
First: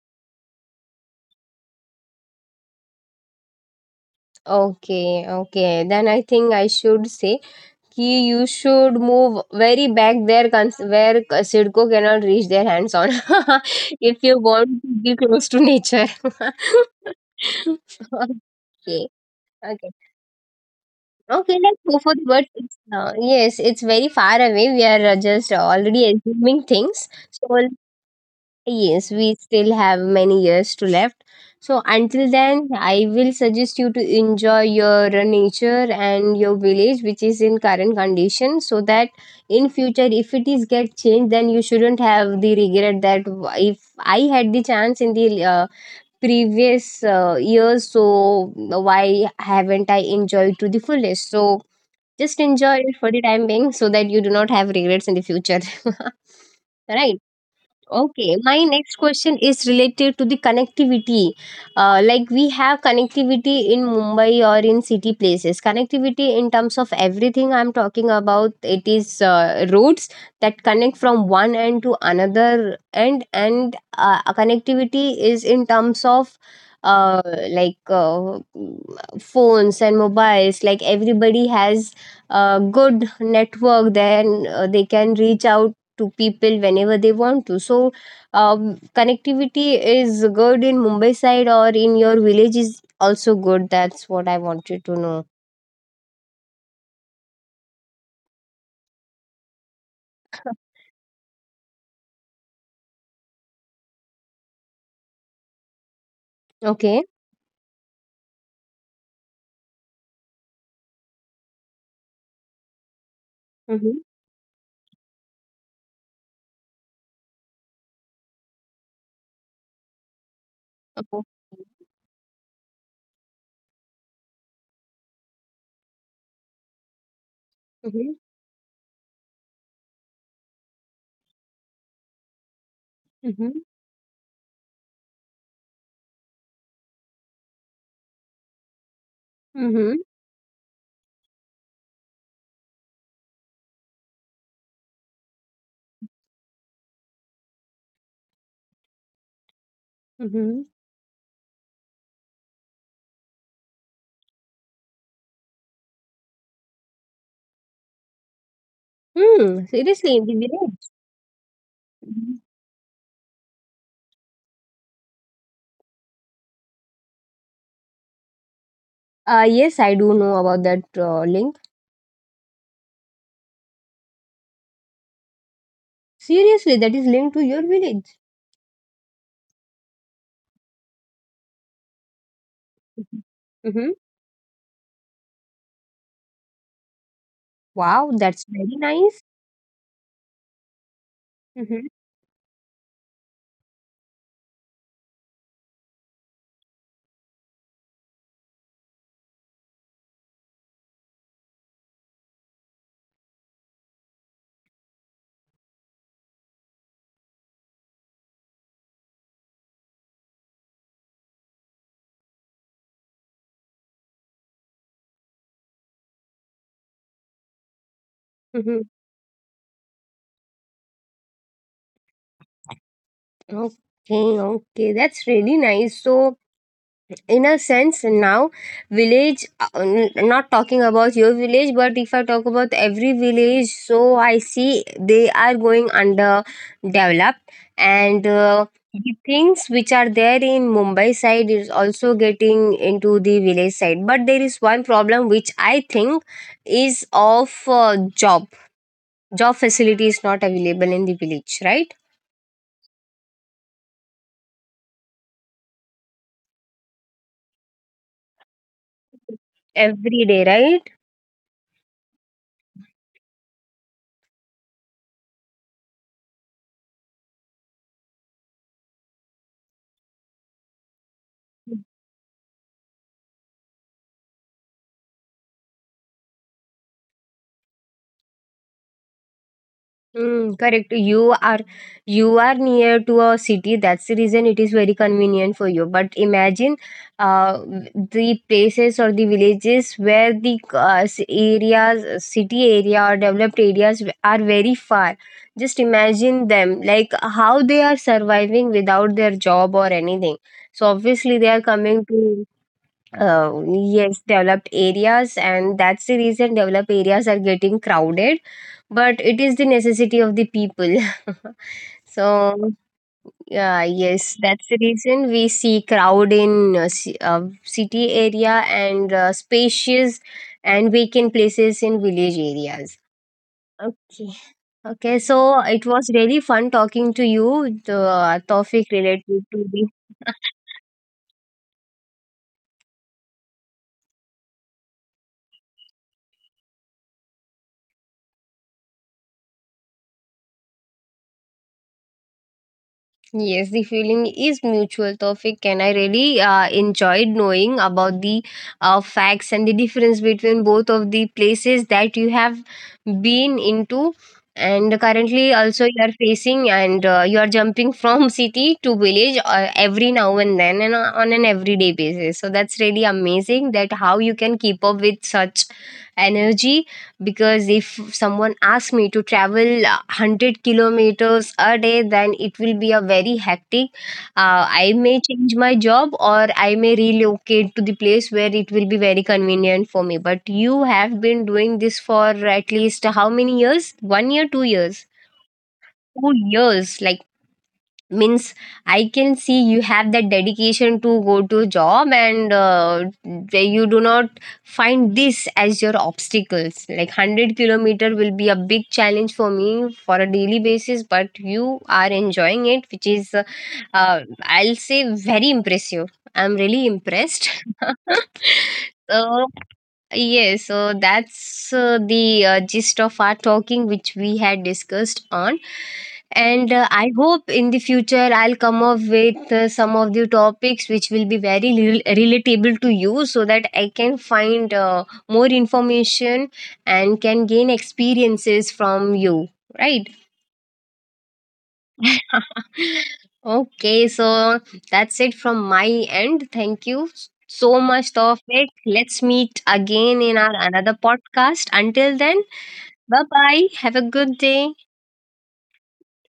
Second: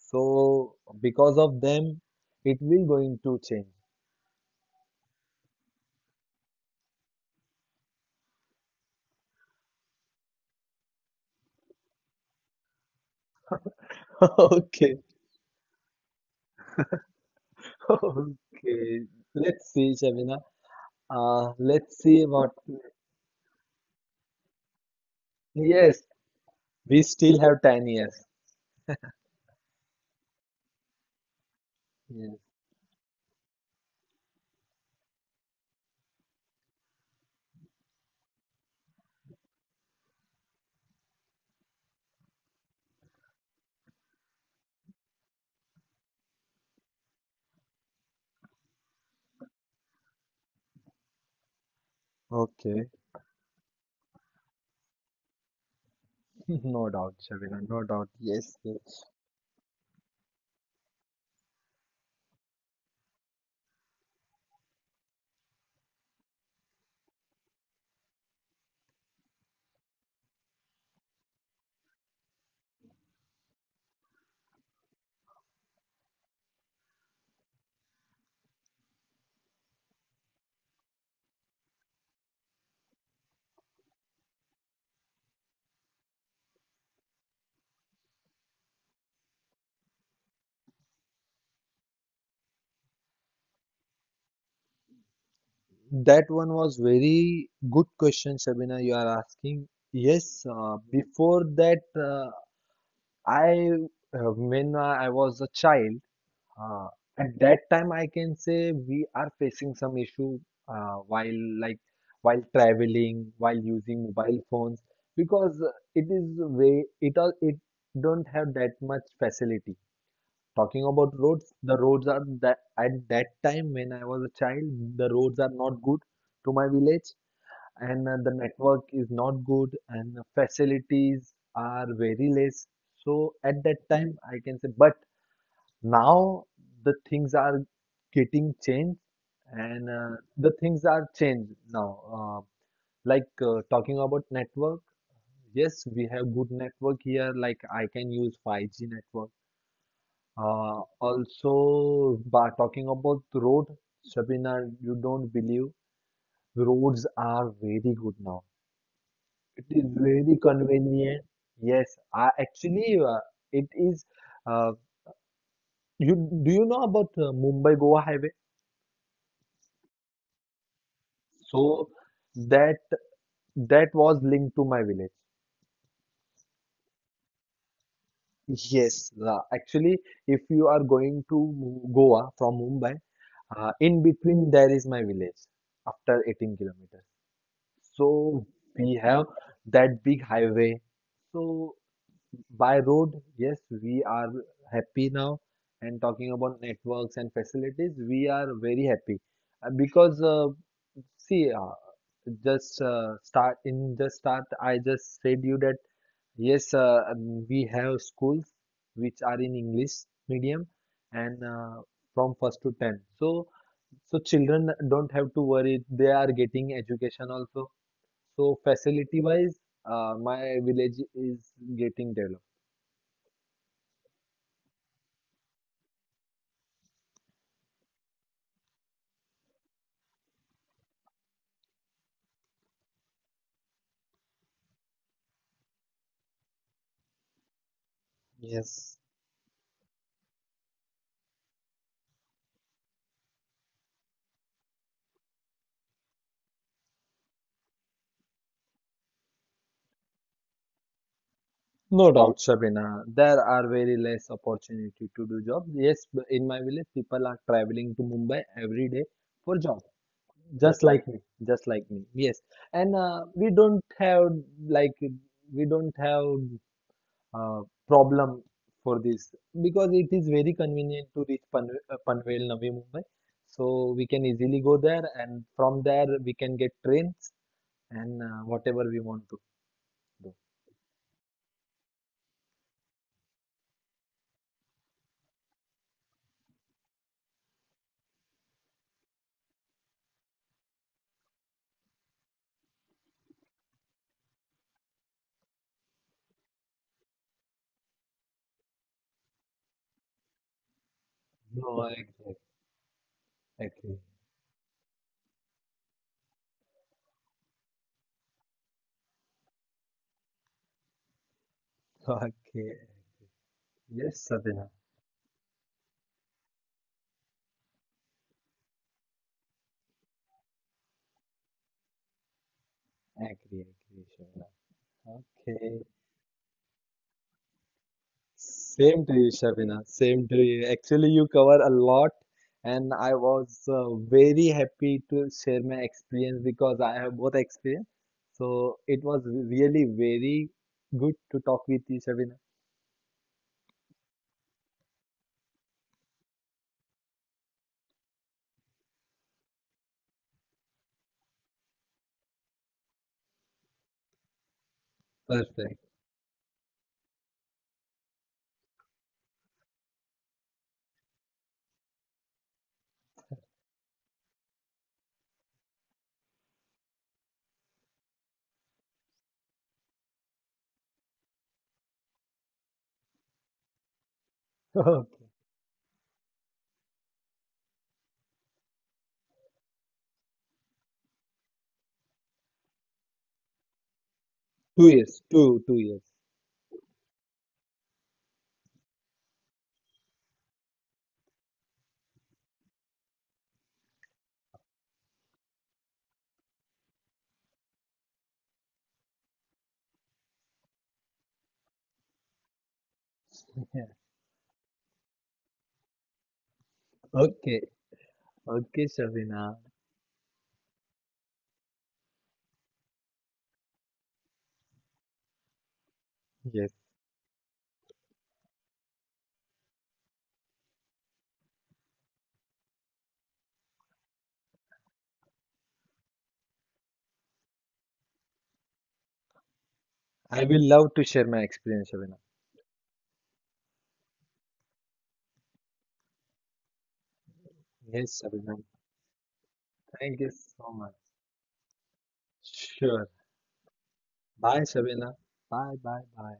Speaker 2: So because of them, it will going to change.
Speaker 1: Okay. Okay. Then I think I should say Ki you should move very back there Sidco cannot reach their hands on if you want to
Speaker 2: Okay.
Speaker 1: be close to nature.
Speaker 2: Okay,
Speaker 1: Okay,
Speaker 2: let's see,
Speaker 1: okay,
Speaker 2: Shabina.
Speaker 1: okay. Let's
Speaker 2: Let's
Speaker 1: go for
Speaker 2: see
Speaker 1: the
Speaker 2: what.
Speaker 1: word. It's, yes, it's very far away. We are just
Speaker 2: Yes,
Speaker 1: already assuming
Speaker 2: we
Speaker 1: things.
Speaker 2: still have
Speaker 1: So
Speaker 2: 10 years.
Speaker 1: yes, we still have many years to left. So until
Speaker 2: Yes,
Speaker 1: then, I will suggest you to enjoy your nature and your village, which is in current condition, so that in future, if it is get changed, then you shouldn't have the regret that if I had the chance in the previous years, so why haven't I enjoyed to the fullest? So just enjoy
Speaker 2: okay.
Speaker 1: it for the time being, so that you do not have regrets in the future.
Speaker 2: No doubt,
Speaker 1: Right.
Speaker 2: Shabina, no doubt.
Speaker 1: Okay,
Speaker 2: Yes,
Speaker 1: my
Speaker 2: yes.
Speaker 1: next question is related to the connectivity. Like we have connectivity in Mumbai or in city places. Connectivity in terms of everything I'm talking about, it is roads that connect from one end to another end, and connectivity is in terms of uh, like uh, phones and mobiles. Like everybody has a good network, then they can reach out to people whenever they want to. So connectivity is good in Mumbai side or in your village is also good, that's what I wanted to know.
Speaker 2: That one was very good question, Shabina, you are asking. Yes, before that, I when I was a child, Uh,
Speaker 1: Okay.
Speaker 2: at that time, I can say we are facing some issue, while, like while traveling, while using
Speaker 1: Mm-hmm.
Speaker 2: mobile phones, because it is way it all it don't have that much facility. Talking about
Speaker 1: Okay.
Speaker 2: roads, the roads are that at that time when I was a child, the roads are not good to my village, and
Speaker 1: Mm-hmm.
Speaker 2: the network is not good, and the facilities are very less. So at
Speaker 1: Mm-hmm.
Speaker 2: that time, I can say, but now the things are getting changed, and
Speaker 1: Mm-hmm.
Speaker 2: the things are changed now, like talking about network, yes, we have good network here, like I can use 5G network.
Speaker 1: Mm-hmm.
Speaker 2: Also by talking about the road, Shabina, you don't believe, roads are very good now. It
Speaker 1: Hmm.
Speaker 2: is
Speaker 1: Seriously, in
Speaker 2: very
Speaker 1: the village?
Speaker 2: convenient. Yes, I
Speaker 1: Mhm.
Speaker 2: actually, it is, uh, you do you know about Mumbai Goa highway?
Speaker 1: Yes, I do know about that link.
Speaker 2: So that that was linked to my village.
Speaker 1: Seriously, that is linked to your village.
Speaker 2: Yes. Actually, if you are going to Goa from Mumbai,
Speaker 1: Mm-hmm.
Speaker 2: in between there is my village after 18 kilometers.
Speaker 1: Wow,
Speaker 2: So
Speaker 1: that's very
Speaker 2: we have
Speaker 1: nice.
Speaker 2: that big highway. So
Speaker 1: Mm-hmm.
Speaker 2: by road, yes, we are happy now. And talking about networks and facilities, we are very happy. Because see, just, start in just start. I just said you that yes, we have schools which are in English medium and from first to 10. So, so children don't have to worry, they are getting education also. So,
Speaker 1: Mm-hmm.
Speaker 2: facility wise, my village is getting developed.
Speaker 1: Okay, okay, that's really nice. So, in a sense now village not talking about your village, but if I talk about every village, so I see they are going under developed, and
Speaker 2: Yes,
Speaker 1: the things which are there in Mumbai side is also getting into the village side, but there is one problem which I think is of job job facility is not available in the village, right?
Speaker 2: no doubt. South Sabina, there are very less opportunity to do jobs. Yes, in my village, people are traveling to Mumbai every day for job.
Speaker 1: Every day
Speaker 2: just
Speaker 1: right.
Speaker 2: like me just like me, yes, and like we don't have uh, problem for this, because it is very convenient to reach Panvel, Navi Mumbai. So we can easily go there, and from there we can get trains and whatever we want to do.
Speaker 1: Mm, correct. You are near to a city. That's the reason it is very convenient for you. But imagine uh, the places or the villages where the areas, city area or developed areas are very far. Just imagine them, like how they are surviving without their job or anything. So obviously they are
Speaker 2: No, I
Speaker 1: coming
Speaker 2: agree,
Speaker 1: to
Speaker 2: I agree.
Speaker 1: yes developed areas, and that's the reason developed areas are getting crowded, but it is the necessity of the people. So
Speaker 2: Okay,
Speaker 1: yeah,
Speaker 2: yes,
Speaker 1: yes,
Speaker 2: Sadhana,
Speaker 1: that's the reason we see crowd in city area and spacious and vacant places in village areas.
Speaker 2: I agree, I agree,
Speaker 1: Okay,
Speaker 2: Shobana.
Speaker 1: okay, so
Speaker 2: Okay.
Speaker 1: it was really fun talking to you the topic
Speaker 2: Same to you,
Speaker 1: related to
Speaker 2: Shabina.
Speaker 1: the
Speaker 2: Same to you. Actually, you cover a lot, and I was very happy to share my experience because I have both experience. So it was really very good to talk with you, Shabina.
Speaker 1: Yes, the feeling is mutual, Tawfiq, and I really enjoyed knowing about the facts and the difference between both of the places that you have been into. And currently,
Speaker 2: Perfect.
Speaker 1: also, you are facing and you are jumping from city to village every now and then and on an everyday basis. So, that's really amazing that how you can keep up with such energy, because if someone asks me to travel 100 kilometers a day, then it will be a very hectic. I may change my job or I may relocate to the place where it will be very convenient for me, but you have been doing this for at least how many years, one year,
Speaker 2: Okay.
Speaker 1: two
Speaker 2: Two
Speaker 1: years,
Speaker 2: years, Two, 2 years.
Speaker 1: two years? Like means I can see you have that dedication to go to job, and you do not find this as your obstacles. Like 100-kilometer will be a big challenge for me for a daily basis, but you are enjoying it, which is
Speaker 2: Yeah.
Speaker 1: I'll say very impressive. I'm really impressed.
Speaker 2: Okay, okay, Shabina.
Speaker 1: So yes, so that's the gist of our talking, which we had discussed on.
Speaker 2: Yes,
Speaker 1: And I hope in the future I'll come up with some of the topics which will be very relatable to you so that I can find more information and can gain experiences from you, right?
Speaker 2: I will love to share my experience, Shabina.
Speaker 1: Okay, so that's it from my end. Thank you so much,
Speaker 2: Yes, Shabina.
Speaker 1: Tawfiq. Let's meet
Speaker 2: Thank you
Speaker 1: again in our
Speaker 2: so much.
Speaker 1: another podcast. Until then,
Speaker 2: Sure.
Speaker 1: bye bye. Have a good
Speaker 2: Bye,
Speaker 1: day.
Speaker 2: Shabina. Bye, bye, bye.